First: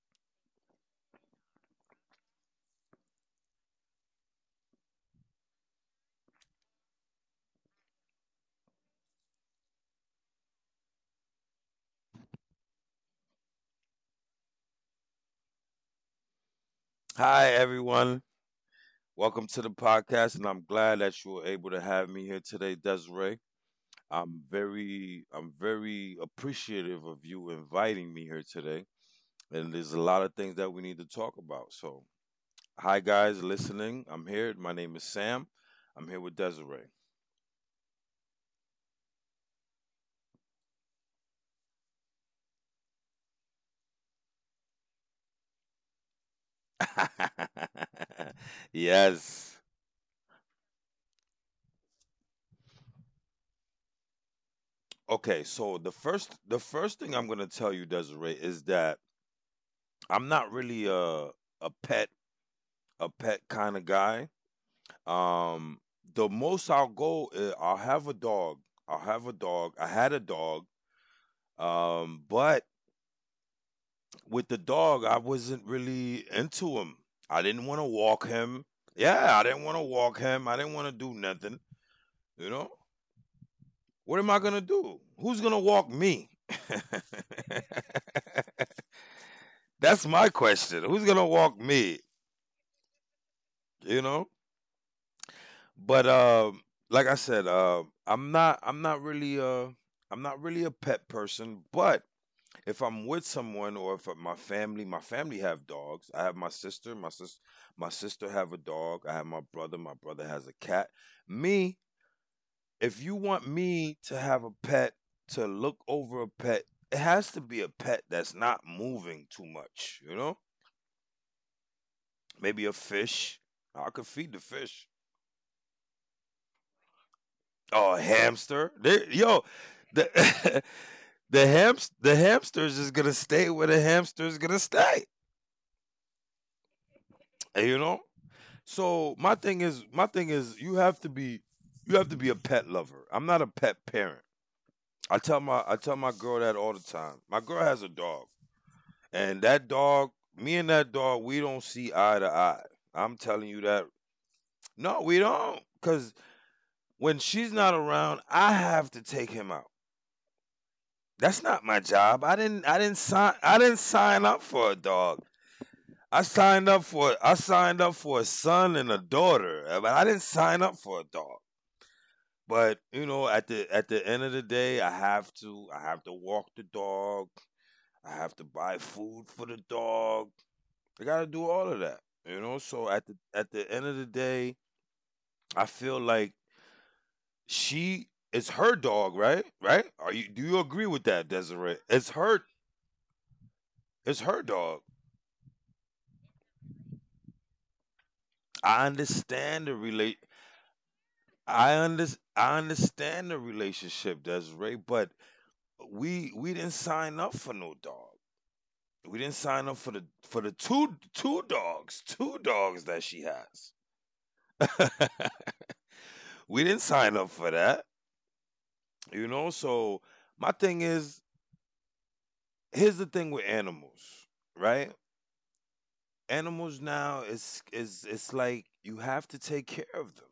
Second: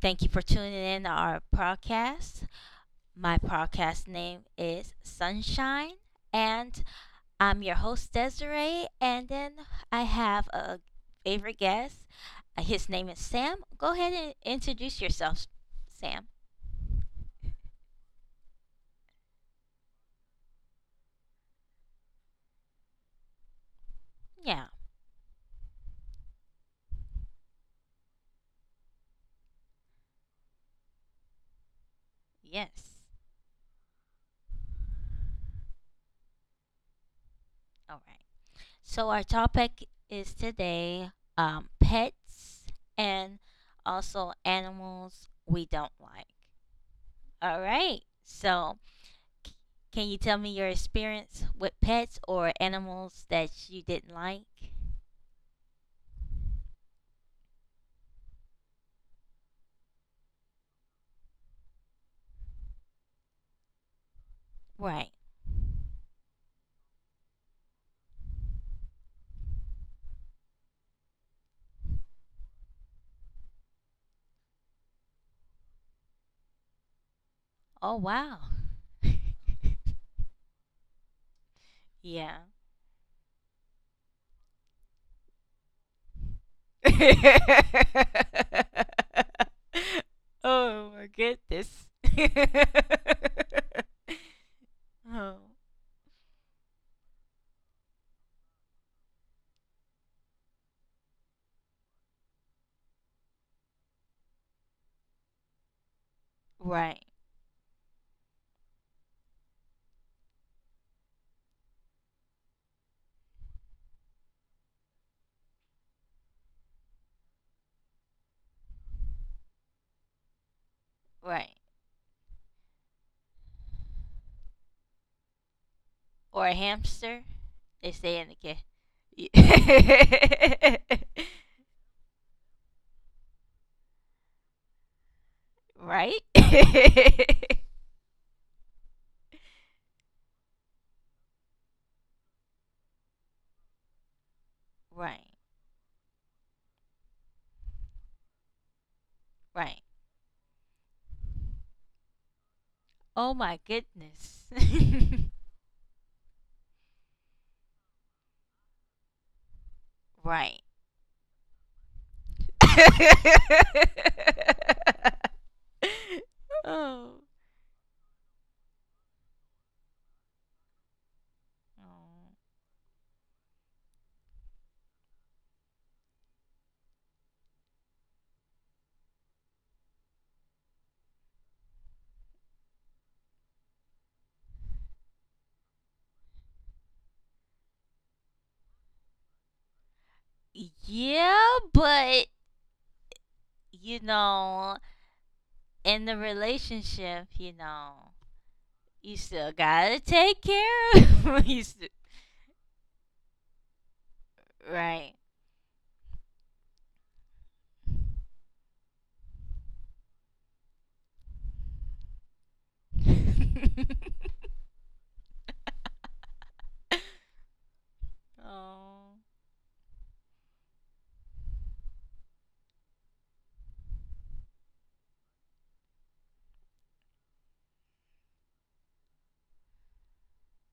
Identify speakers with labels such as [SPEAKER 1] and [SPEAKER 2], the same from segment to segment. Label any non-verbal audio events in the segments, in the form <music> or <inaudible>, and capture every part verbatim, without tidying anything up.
[SPEAKER 1] Thank you for tuning in to our podcast. My podcast name is Sunshine, and I'm your host, Desiree. And then I have a favorite guest. Uh, His name is Sam. Go ahead and introduce yourself, Sam.
[SPEAKER 2] Hi, everyone. Welcome to the podcast, and I'm glad that you were able to have me here today, Desiree. I'm
[SPEAKER 1] Yeah,
[SPEAKER 2] very, I'm very appreciative of you inviting me here today. And there's a lot of things that we need to talk about. So,
[SPEAKER 1] yes.
[SPEAKER 2] hi, guys, listening. I'm here. My name is Sam. I'm here with Desiree.
[SPEAKER 1] All right. So, our topic is today um, pets and also animals we don't like. All right. So,
[SPEAKER 2] <laughs> Yes.
[SPEAKER 1] can you tell me your experience with pets or animals that you didn't like?
[SPEAKER 2] Okay, so the first the first thing I'm gonna tell you, Desiree, is that I'm not really a a pet a pet kind of guy.
[SPEAKER 1] Right.
[SPEAKER 2] Um, the most I'll go, uh, I'll have a dog. I'll have a dog. I had a dog. Um, but with the dog, I wasn't really into him. I didn't want to
[SPEAKER 1] Oh,
[SPEAKER 2] walk
[SPEAKER 1] wow.
[SPEAKER 2] him. Yeah, I didn't want to
[SPEAKER 1] <laughs>
[SPEAKER 2] walk him. I didn't want to do nothing. You
[SPEAKER 1] Yeah.
[SPEAKER 2] know, what am I gonna do? Who's gonna walk me?
[SPEAKER 1] <laughs>
[SPEAKER 2] <laughs> That's my question. Who's
[SPEAKER 1] Oh, my
[SPEAKER 2] gonna walk me?
[SPEAKER 1] goodness. <laughs>
[SPEAKER 2] You know.
[SPEAKER 1] Oh,
[SPEAKER 2] But um, like I said, uh, I'm not. I'm not really. Uh, I'm not really a pet person, but if I'm with someone or if my family, my family have dogs. I have my sister, my
[SPEAKER 1] right,
[SPEAKER 2] sis, my sister have a dog. I have my brother, my brother has a cat. Me, if you want me to have a pet, to look over a pet, it has to be a pet that's not moving too much, you know?
[SPEAKER 1] right.
[SPEAKER 2] Maybe a fish. I could feed the fish.
[SPEAKER 1] Or a hamster. They
[SPEAKER 2] Oh, a
[SPEAKER 1] stay in the kid.
[SPEAKER 2] hamster. They, yo, the <laughs>
[SPEAKER 1] <laughs>
[SPEAKER 2] the hamst the hamster's just gonna stay where the hamster's gonna stay.
[SPEAKER 1] Right? <laughs>
[SPEAKER 2] You know? So my thing is, my thing is, you have to be, you have to be a pet lover. I'm not a pet parent.
[SPEAKER 1] Right,
[SPEAKER 2] I tell my, I tell my girl that all the time. My girl has a dog, and that
[SPEAKER 1] right.
[SPEAKER 2] dog, me and that dog, we don't see eye to eye. I'm
[SPEAKER 1] Oh
[SPEAKER 2] telling
[SPEAKER 1] my
[SPEAKER 2] you that.
[SPEAKER 1] goodness. <laughs>
[SPEAKER 2] No, we don't, because when she's not around, I have to take him out.
[SPEAKER 1] Right.
[SPEAKER 2] That's not my job. I didn't, I
[SPEAKER 1] <laughs>
[SPEAKER 2] didn't sign, I didn't sign up for a dog. I signed up for,
[SPEAKER 1] Oh.
[SPEAKER 2] I signed up for a son and a daughter, but I didn't sign up for a dog. But, you know, at the at the end of the day, I have to I have to walk the dog. I have to buy food for the dog. I got to do all of that. You know, so at the at the end of the day, I feel like she it's her dog, right? Right? Are you do you agree with that,
[SPEAKER 1] Yeah,
[SPEAKER 2] Desiree? It's
[SPEAKER 1] but
[SPEAKER 2] her
[SPEAKER 1] you
[SPEAKER 2] it's her dog.
[SPEAKER 1] know, in the relationship, you know,
[SPEAKER 2] I
[SPEAKER 1] you
[SPEAKER 2] understand
[SPEAKER 1] still
[SPEAKER 2] the
[SPEAKER 1] gotta
[SPEAKER 2] relate
[SPEAKER 1] take care of <laughs>
[SPEAKER 2] I
[SPEAKER 1] you st-
[SPEAKER 2] under, I understand the relationship, Desiree, but
[SPEAKER 1] right.
[SPEAKER 2] we we didn't sign up for no dog. We didn't sign up for the for the two two dogs, two dogs that she has.
[SPEAKER 1] <laughs>
[SPEAKER 2] <laughs> We didn't sign up for that. You
[SPEAKER 1] Oh.
[SPEAKER 2] know, so my thing is here's the thing with animals, right? Animals now is is it's like you have to take care of them.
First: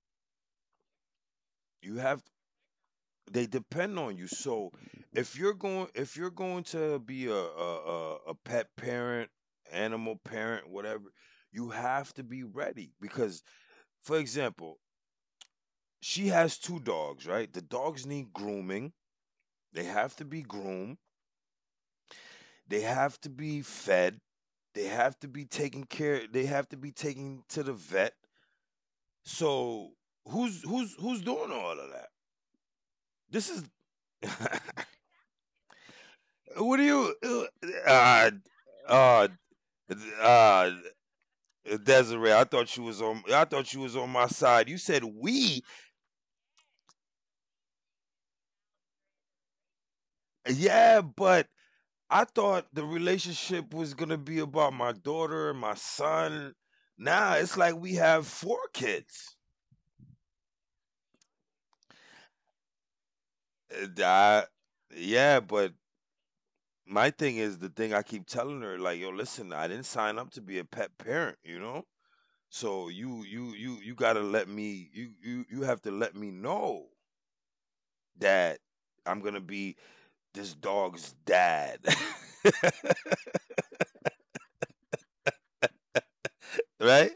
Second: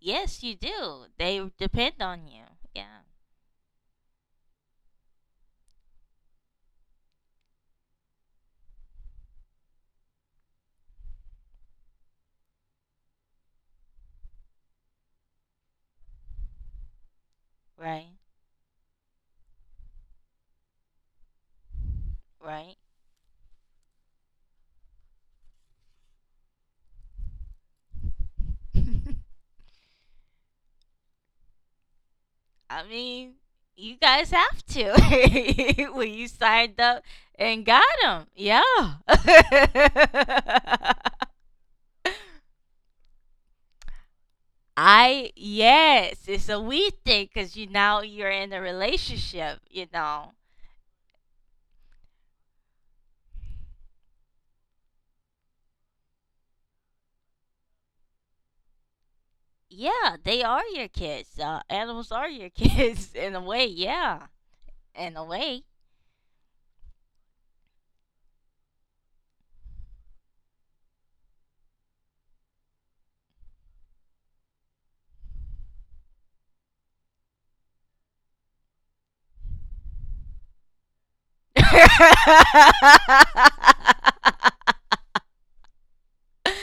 [SPEAKER 1] Yes, you do. They
[SPEAKER 2] You
[SPEAKER 1] depend
[SPEAKER 2] have
[SPEAKER 1] on you. Yeah.
[SPEAKER 2] they depend on you. So if you're going if you're going to be a a, a, a pet parent, animal parent, whatever, you have to be ready because for example, she has two dogs, right? The dogs need
[SPEAKER 1] Right.
[SPEAKER 2] grooming. They have to be groomed. They have to
[SPEAKER 1] Right.
[SPEAKER 2] be fed. They have to be taken care. They have to be taken to the vet. So
[SPEAKER 1] <laughs>
[SPEAKER 2] who's who's who's doing all of that?
[SPEAKER 1] I
[SPEAKER 2] This is
[SPEAKER 1] mean, you guys
[SPEAKER 2] <laughs>
[SPEAKER 1] have to <laughs> when
[SPEAKER 2] what
[SPEAKER 1] you
[SPEAKER 2] do
[SPEAKER 1] signed
[SPEAKER 2] you?
[SPEAKER 1] up and
[SPEAKER 2] Uh,
[SPEAKER 1] got them. Yeah.
[SPEAKER 2] uh, uh,
[SPEAKER 1] <laughs>
[SPEAKER 2] uh, Desiree, I thought you was on. I thought you was on my side. You said we.
[SPEAKER 1] I yes, it's a we thing because you now you're in a relationship. You know.
[SPEAKER 2] Yeah, but I thought the relationship was gonna be about my daughter and my son. Now it's like we have four kids.
[SPEAKER 1] Yeah, they are your kids. Uh, animals are your kids <laughs> in a
[SPEAKER 2] And
[SPEAKER 1] way.
[SPEAKER 2] I
[SPEAKER 1] Yeah,
[SPEAKER 2] yeah,
[SPEAKER 1] in
[SPEAKER 2] but
[SPEAKER 1] a way.
[SPEAKER 2] my thing is the thing I keep telling her, like, "Yo, listen, I didn't sign up to be a pet parent, you know? So you you you you gotta let me you you you have to let me know that I'm gonna be this dog's dad." <laughs> Right?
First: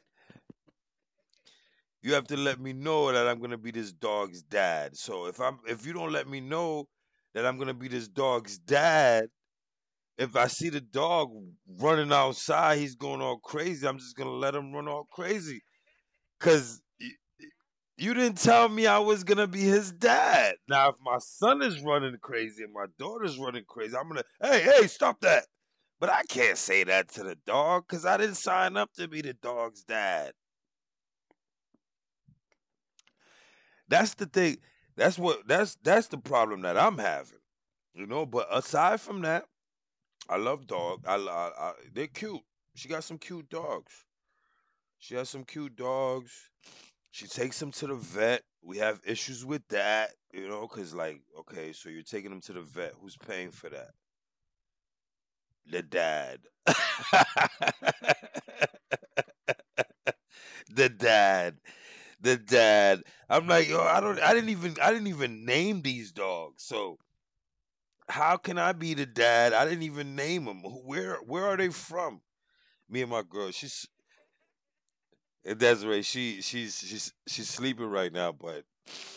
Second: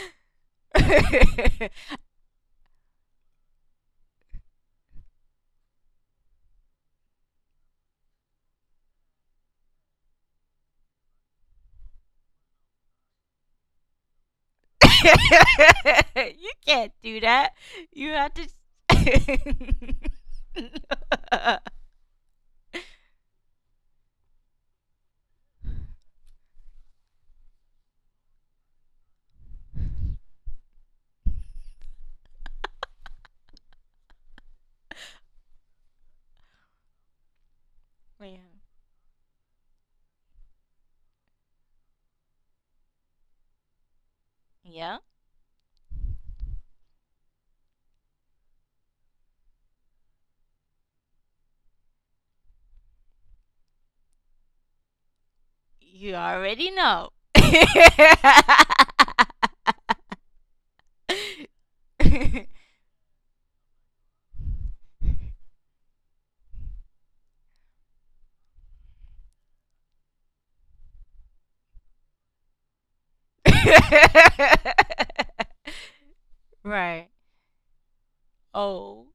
[SPEAKER 1] <laughs>
[SPEAKER 2] You have to let me know that I'm gonna be this dog's dad. So if I'm if you don't let me know that I'm gonna be this dog's dad, if I see the dog running outside, he's going all crazy. I'm just gonna let him run all crazy
[SPEAKER 1] <laughs> you
[SPEAKER 2] because
[SPEAKER 1] can't do that. You
[SPEAKER 2] you
[SPEAKER 1] have
[SPEAKER 2] didn't
[SPEAKER 1] to.
[SPEAKER 2] tell me I was gonna be his dad. Now if my son
[SPEAKER 1] <laughs>
[SPEAKER 2] is running crazy and my daughter's running crazy, I'm gonna hey hey stop that. But I can't say that to the dog because I didn't sign up to be the dog's dad. That's the thing. That's what that's that's the problem that I'm having, you know, but
[SPEAKER 1] Man.
[SPEAKER 2] aside from that, I love dog. I, I, I they're cute. She got some cute dogs.
[SPEAKER 1] Yeah,
[SPEAKER 2] She has some cute dogs. She takes them to the vet. We have issues with that, you know, cuz like, okay, so you're taking them to the vet. Who's paying for that? The
[SPEAKER 1] you
[SPEAKER 2] dad.
[SPEAKER 1] already
[SPEAKER 2] <laughs>
[SPEAKER 1] know. <laughs>
[SPEAKER 2] The dad. The dad. I'm like, yo, I don't I didn't even I didn't even name these dogs. So how can I be the dad? I didn't even name them. Who- Where where are they from? Me and my girl. She's uh, Desiree. She she's
[SPEAKER 1] Right.
[SPEAKER 2] she's she's sleeping right now, but
[SPEAKER 1] Oh,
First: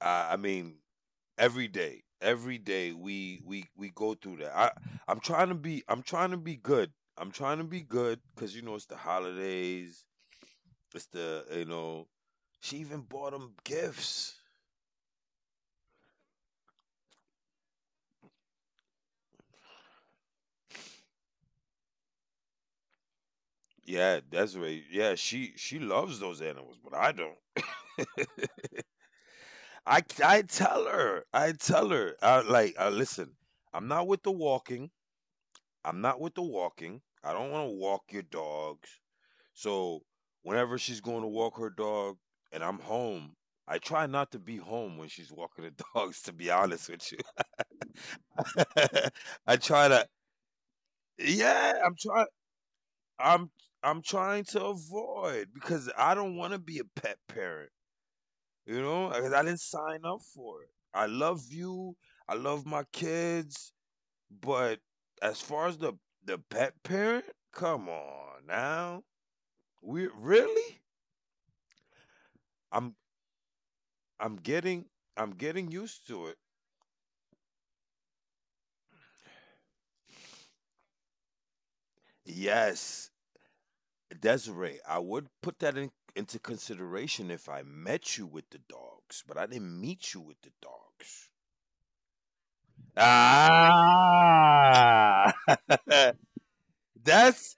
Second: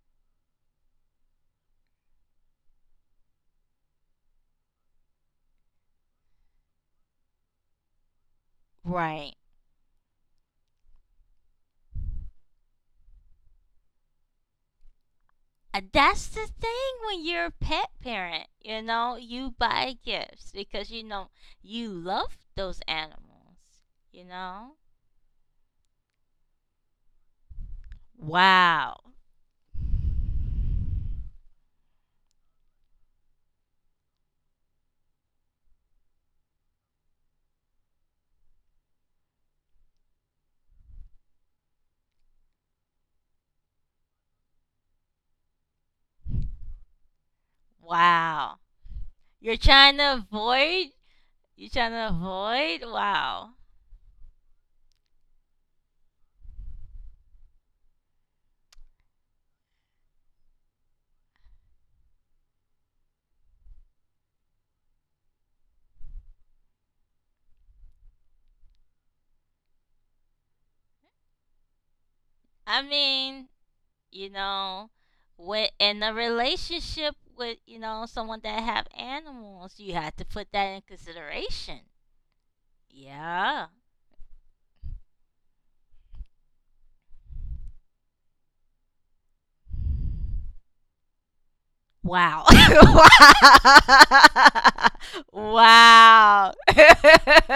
[SPEAKER 2] I, I mean every day, every day we we we go through that. I I'm trying to be I'm trying to be good. I'm trying to be good because you know it's the
[SPEAKER 1] right.
[SPEAKER 2] holidays. It's the you know. She even bought them gifts.
[SPEAKER 1] Uh, That's the thing when you're a pet parent, you know, you buy gifts because you know you love those animals,
[SPEAKER 2] Yeah,
[SPEAKER 1] you know?
[SPEAKER 2] Desiree. Yeah, she she loves those animals, but I don't. <laughs>
[SPEAKER 1] Wow.
[SPEAKER 2] I I tell her, I tell her, uh, like, uh, "Listen, I'm not with the walking. I'm not with the walking. I don't wanna walk your dogs. So whenever she's going to walk her dog and I'm home, I try not to be home when she's walking the <laughs> dogs, to be honest with you.
[SPEAKER 1] Wow.
[SPEAKER 2] <laughs> I
[SPEAKER 1] You're
[SPEAKER 2] try
[SPEAKER 1] trying
[SPEAKER 2] to
[SPEAKER 1] to avoid you're
[SPEAKER 2] Yeah,
[SPEAKER 1] trying
[SPEAKER 2] I'm
[SPEAKER 1] to
[SPEAKER 2] trying
[SPEAKER 1] avoid?
[SPEAKER 2] I'm
[SPEAKER 1] Wow.
[SPEAKER 2] I'm trying to avoid because I don't wanna be a pet parent. You know, I, I didn't sign up for it. I love you. I love my kids. But as far as the the pet parent, come on now. We really?
[SPEAKER 1] I
[SPEAKER 2] I'm
[SPEAKER 1] mean, you
[SPEAKER 2] I'm
[SPEAKER 1] know,
[SPEAKER 2] getting I'm getting
[SPEAKER 1] with in
[SPEAKER 2] used
[SPEAKER 1] a
[SPEAKER 2] to it.
[SPEAKER 1] relationship with, you know, someone that have animals, you have to put that in consideration.
[SPEAKER 2] Yes,
[SPEAKER 1] Yeah.
[SPEAKER 2] Desiree, I would put that in, into consideration if I met you with the dogs, but I didn't meet you with the dogs.
[SPEAKER 1] Wow. <laughs>
[SPEAKER 2] Ah. <laughs>
[SPEAKER 1] Wow. <laughs>
[SPEAKER 2] That's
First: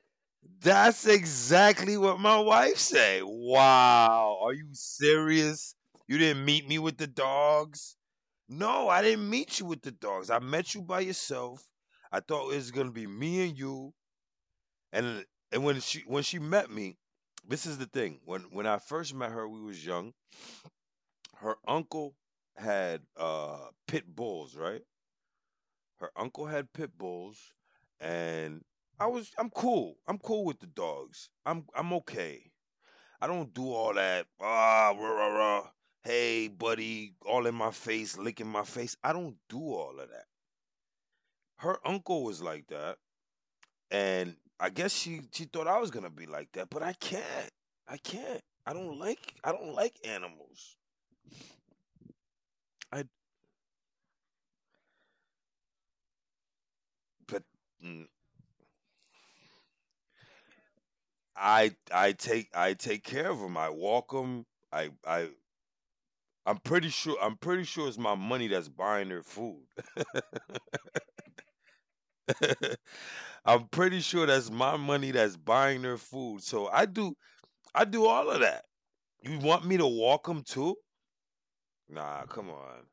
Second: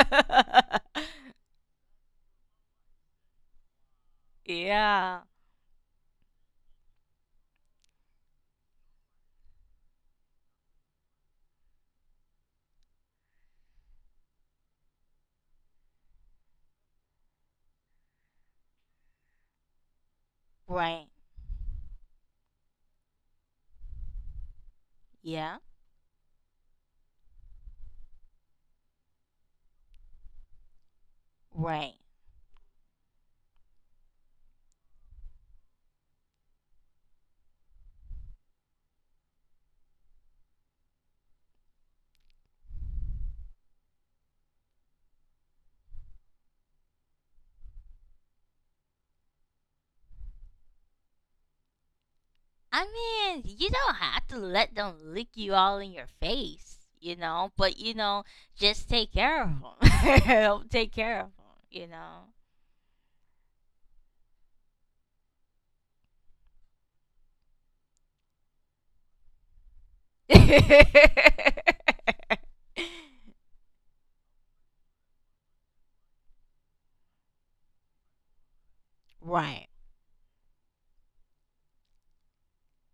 [SPEAKER 2] that's exactly what my wife say. Wow, are you
[SPEAKER 1] yeah.
[SPEAKER 2] serious? You didn't meet me with the dogs? No, I didn't meet you with the dogs. I met you by yourself. I thought it was gonna be me and you. And and when she when she met me, this is the thing. When when I first met her, we was young.
[SPEAKER 1] Right.
[SPEAKER 2] Her uncle had uh pit bulls, right?
[SPEAKER 1] Yeah.
[SPEAKER 2] Her uncle had pit bulls, and I was I'm cool. I'm cool with the dogs. I'm
[SPEAKER 1] Right.
[SPEAKER 2] I'm okay. I don't do all that ah rah rah rah. Hey buddy, all in my face, licking my face. I don't do all of that. Her uncle was like that, and I guess she she thought I was gonna be like that, but I can't. I can't. I don't like I don't like animals.
[SPEAKER 1] I
[SPEAKER 2] I
[SPEAKER 1] mean, you don't have to let them lick you all in your face, you
[SPEAKER 2] but
[SPEAKER 1] know, but you
[SPEAKER 2] mm,
[SPEAKER 1] know, just take care of them. <laughs> Take care of them,
[SPEAKER 2] I
[SPEAKER 1] you
[SPEAKER 2] I
[SPEAKER 1] know.
[SPEAKER 2] take I take care of them. I walk them. I I I'm pretty sure I'm pretty sure it's my money that's buying their food.
[SPEAKER 1] <laughs>
[SPEAKER 2] <laughs> I'm pretty sure that's my money that's buying their food. So I do I do all of that. You want
[SPEAKER 1] Right.
[SPEAKER 2] me to walk them too? Nah, come on.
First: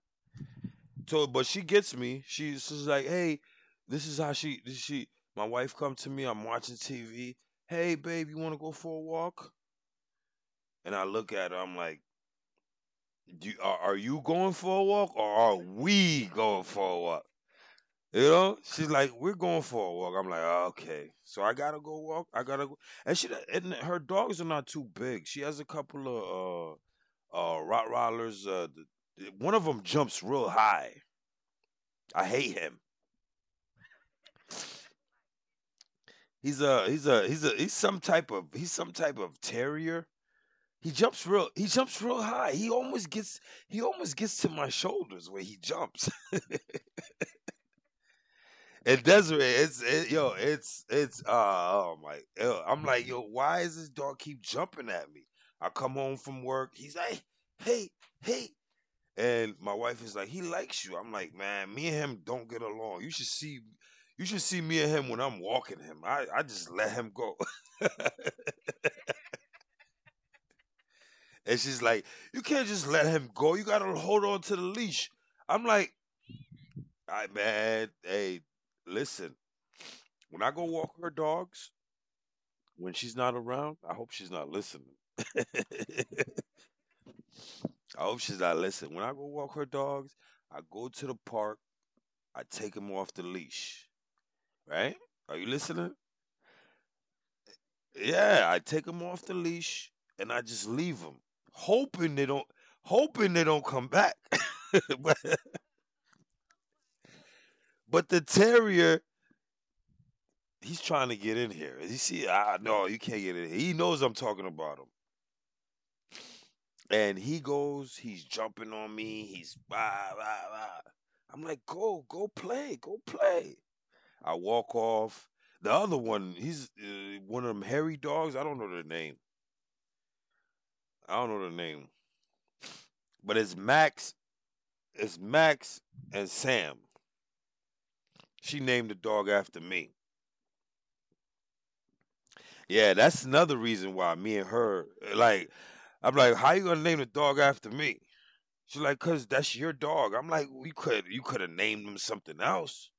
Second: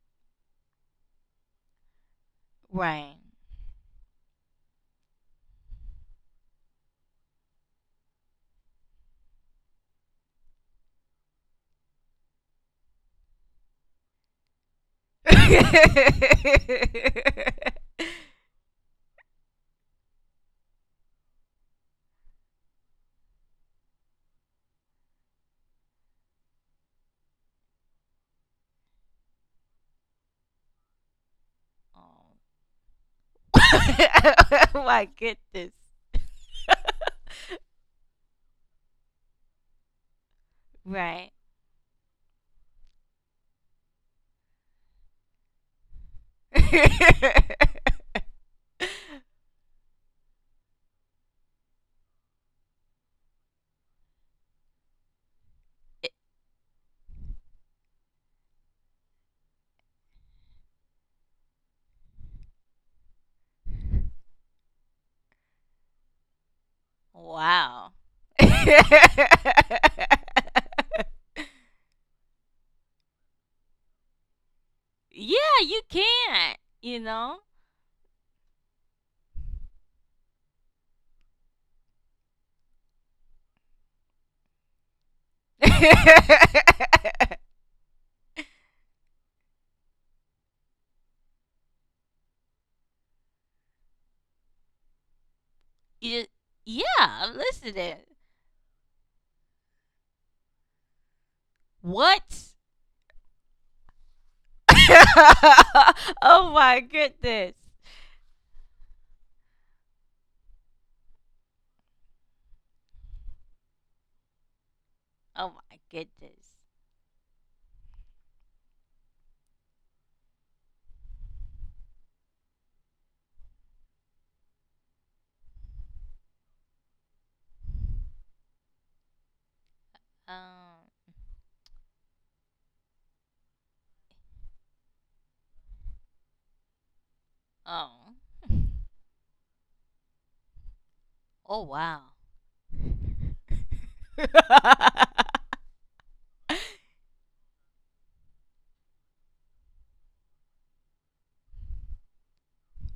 [SPEAKER 2] So but she gets me. She's just like,
[SPEAKER 1] Right.
[SPEAKER 2] "Hey, this is how she this she my wife come to me, I'm watching T V. "Hey, babe, you want to go for a walk?" And I look at her. I'm like, do, are, "Are you going for a walk or are we going for a walk?"
[SPEAKER 1] <laughs>
[SPEAKER 2] You know, she's like, "We're going for a walk." I'm like, "Oh, okay." So I gotta go walk. I gotta go, and she and her dogs are not too big. She has a couple of uh uh Rottweilers. Uh, th- th- one of them jumps real high. I
[SPEAKER 1] Oh,
[SPEAKER 2] hate him.
[SPEAKER 1] <laughs> oh my goodness.
[SPEAKER 2] He's a he's a he's a he's some type of he's some type of terrier. He jumps
[SPEAKER 1] Right.
[SPEAKER 2] real he jumps real high. He almost gets he almost gets to my shoulders when he jumps. <laughs>
[SPEAKER 1] <laughs>
[SPEAKER 2] And Desiree, it's it, yo, it's it's uh, oh my, yo, I'm like yo, why is this dog keep jumping at me? I come
[SPEAKER 1] It-
[SPEAKER 2] home from work, he's like, hey, hey, and my wife is like, he likes you. I'm like, man, me and him don't get along. You should see, you should see me and him when I'm walking him. I I just let him go, <laughs>
[SPEAKER 1] wow. <laughs> Yeah,
[SPEAKER 2] and she's like, you can't just let him go. You gotta hold on to the leash. I'm
[SPEAKER 1] you
[SPEAKER 2] like,
[SPEAKER 1] can, you
[SPEAKER 2] I
[SPEAKER 1] know?
[SPEAKER 2] man, hey, listen, when I go walk her dogs, when she's not around, I hope she's not listening. <laughs> I hope she's not listening. When I go walk her dogs, I go to the park, I take them off the leash. Right? Are you listening?
[SPEAKER 1] <laughs> You, yeah, I'm listening.
[SPEAKER 2] Yeah, I take them off the leash and I just leave them, hoping they don't,
[SPEAKER 1] What?
[SPEAKER 2] hoping they don't come back. <laughs> but,
[SPEAKER 1] <laughs> Oh my goodness.
[SPEAKER 2] but the terrier, he's trying to get in here. You see, I no, you can't get in here. He knows I'm talking about him.
[SPEAKER 1] Oh my goodness.
[SPEAKER 2] And he goes, he's jumping on me, he's rah, rah, rah. I'm like, go, go play, go play. I walk off. The other one, he's uh, one of them hairy dogs. I don't know their name.
[SPEAKER 1] Um,
[SPEAKER 2] I don't know their name. But it's Max, it's Max and Sam.
[SPEAKER 1] oh.
[SPEAKER 2] She named the
[SPEAKER 1] <laughs>
[SPEAKER 2] dog after me.
[SPEAKER 1] Oh wow.
[SPEAKER 2] Yeah, that's
[SPEAKER 1] <laughs>
[SPEAKER 2] another reason why me and her, like, I'm like, how
[SPEAKER 1] Well.
[SPEAKER 2] you gonna name the dog after me? She's like, cause that's your dog. I'm like, you could, you could have named him something else.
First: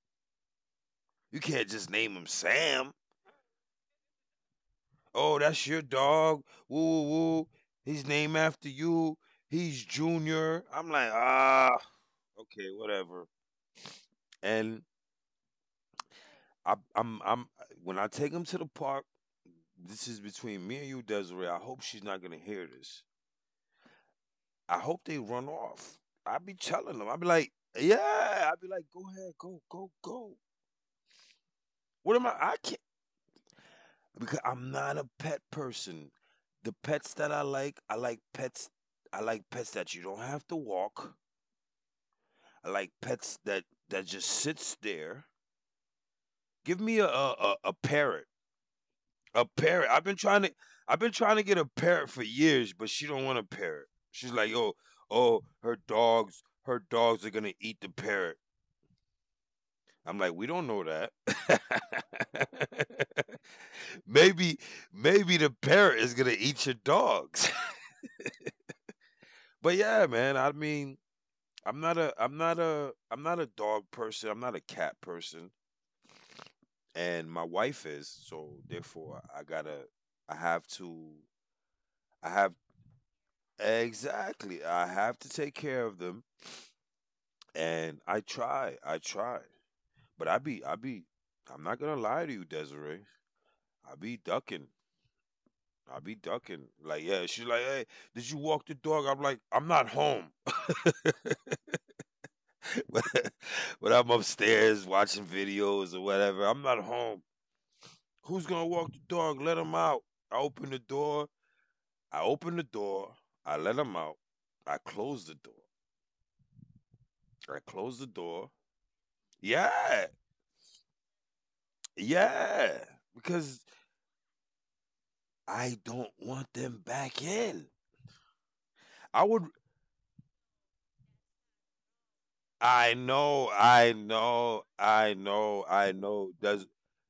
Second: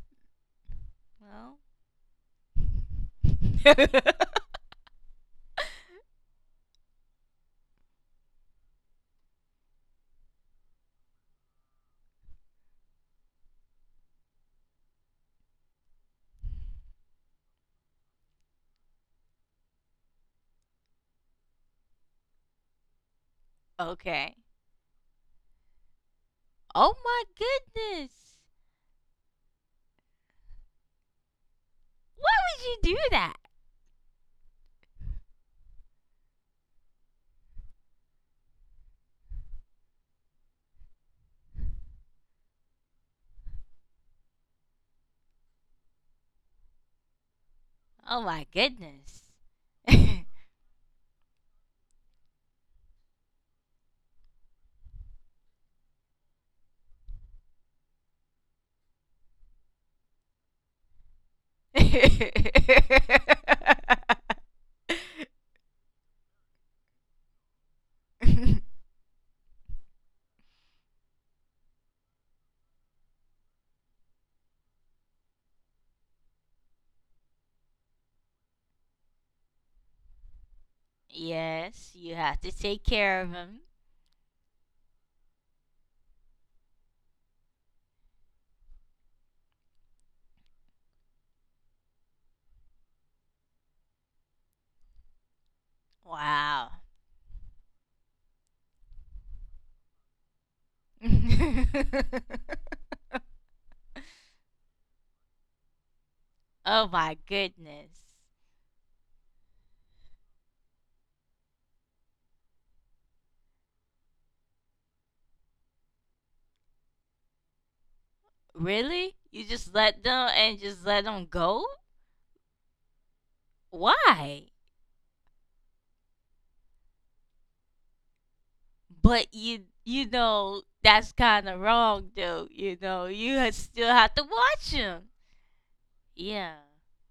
[SPEAKER 2] You can't just name him Sam.
[SPEAKER 1] <laughs>
[SPEAKER 2] Oh, that's your dog. Woo woo woo. He's named after you. He's Junior. I'm like, ah, okay, whatever. And I, I'm, I'm, when I take him to the park, this is between me and you, Desiree. I hope she's not gonna hear this.
[SPEAKER 1] Okay.
[SPEAKER 2] I hope they run off. I be
[SPEAKER 1] Oh
[SPEAKER 2] telling them. I be
[SPEAKER 1] my
[SPEAKER 2] like,
[SPEAKER 1] goodness.
[SPEAKER 2] yeah. I be like, go ahead, go, go, go. What
[SPEAKER 1] Why
[SPEAKER 2] am I? I
[SPEAKER 1] would
[SPEAKER 2] can't.
[SPEAKER 1] you do that?
[SPEAKER 2] Because I'm not a pet person. The pets that I like, I like pets. I like pets that you don't have to walk. I like pets that that just sits there. Give me a a, a,
[SPEAKER 1] Oh
[SPEAKER 2] a
[SPEAKER 1] my
[SPEAKER 2] parrot.
[SPEAKER 1] goodness.
[SPEAKER 2] A parrot. I've been trying to I've been trying to get a parrot for years, but she don't want a parrot. She's like, "Oh, oh, her dogs, her dogs are going to eat the parrot." I'm like, "We don't know that." <laughs> Maybe
[SPEAKER 1] <laughs>
[SPEAKER 2] maybe the parrot is going to eat your dogs. But yeah, man, I mean, I'm not a I'm not a I'm not a dog person. I'm not a cat person, and my wife is, so therefore I gotta I have to
[SPEAKER 1] Yes, you
[SPEAKER 2] I
[SPEAKER 1] have to
[SPEAKER 2] have
[SPEAKER 1] take care of him.
[SPEAKER 2] exactly I have to take care of them, and I try I try, but I be I be I'm not gonna lie to you, Desiree. I be ducking. I be ducking.
[SPEAKER 1] Wow.
[SPEAKER 2] Like yeah, she's like, hey, did you walk the dog? I'm like, I'm not home. <laughs>
[SPEAKER 1] <laughs>
[SPEAKER 2] But I'm upstairs watching videos or whatever, I'm not
[SPEAKER 1] Oh my
[SPEAKER 2] home.
[SPEAKER 1] goodness.
[SPEAKER 2] Who's gonna walk the dog? Let him out. I open the door. I open the door. I let him out. I close the door. I close the door.
[SPEAKER 1] Really? You just let
[SPEAKER 2] Yeah,
[SPEAKER 1] them and just let them go?
[SPEAKER 2] yeah. Because
[SPEAKER 1] Why?
[SPEAKER 2] I don't want them back in. I
[SPEAKER 1] But
[SPEAKER 2] would.
[SPEAKER 1] you you know that's kind of wrong though. You
[SPEAKER 2] I
[SPEAKER 1] know you ha-
[SPEAKER 2] know.
[SPEAKER 1] still
[SPEAKER 2] I
[SPEAKER 1] have to
[SPEAKER 2] know.
[SPEAKER 1] watch him.
[SPEAKER 2] I know. I know.
[SPEAKER 1] Yeah,
[SPEAKER 2] Des,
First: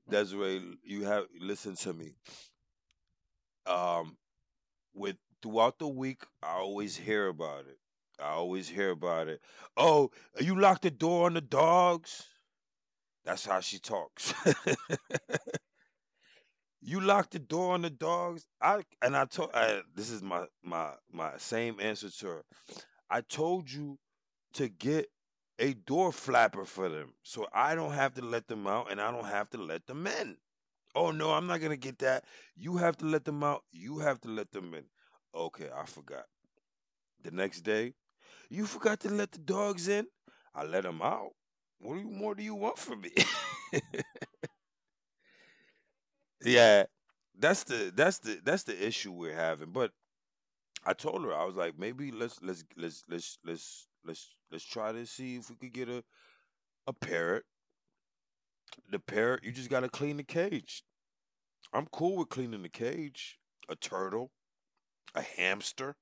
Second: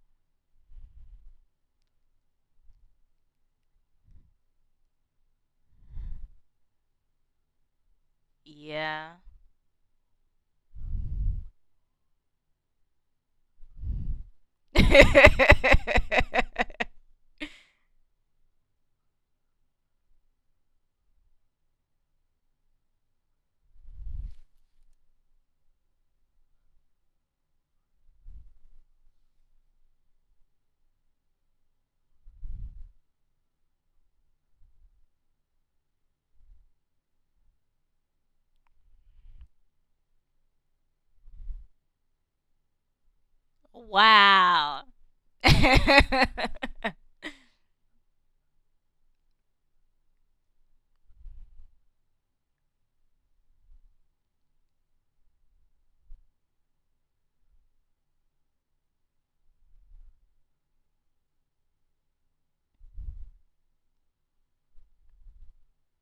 [SPEAKER 2] Desiree, you have listen to me. Um, with throughout the week, I always hear about it. I always hear
[SPEAKER 1] yeah.
[SPEAKER 2] about it. Oh, you locked the door on the dogs. That's how she talks. <laughs>
[SPEAKER 1] <laughs>
[SPEAKER 2] You lock the door on the dogs. I and I told I, this is my my my same answer to her. I told you to get a door flapper for them, so I don't have to let them out and I don't have to let them in. Oh no, I'm not gonna get that. You have to let them out. You have to let them in. Okay, I forgot. The next day, you forgot to let the dogs in. I let them out. What do you- more do you want from me? <laughs>
[SPEAKER 1] Wow. <laughs>
[SPEAKER 2] Yeah, that's the that's the that's the issue we're having. But I told her I was like, maybe let's let's let's let's let's let's let's try to see if we could get a a parrot. The parrot, you just gotta clean the cage. I'm cool with cleaning the cage. A turtle, a hamster.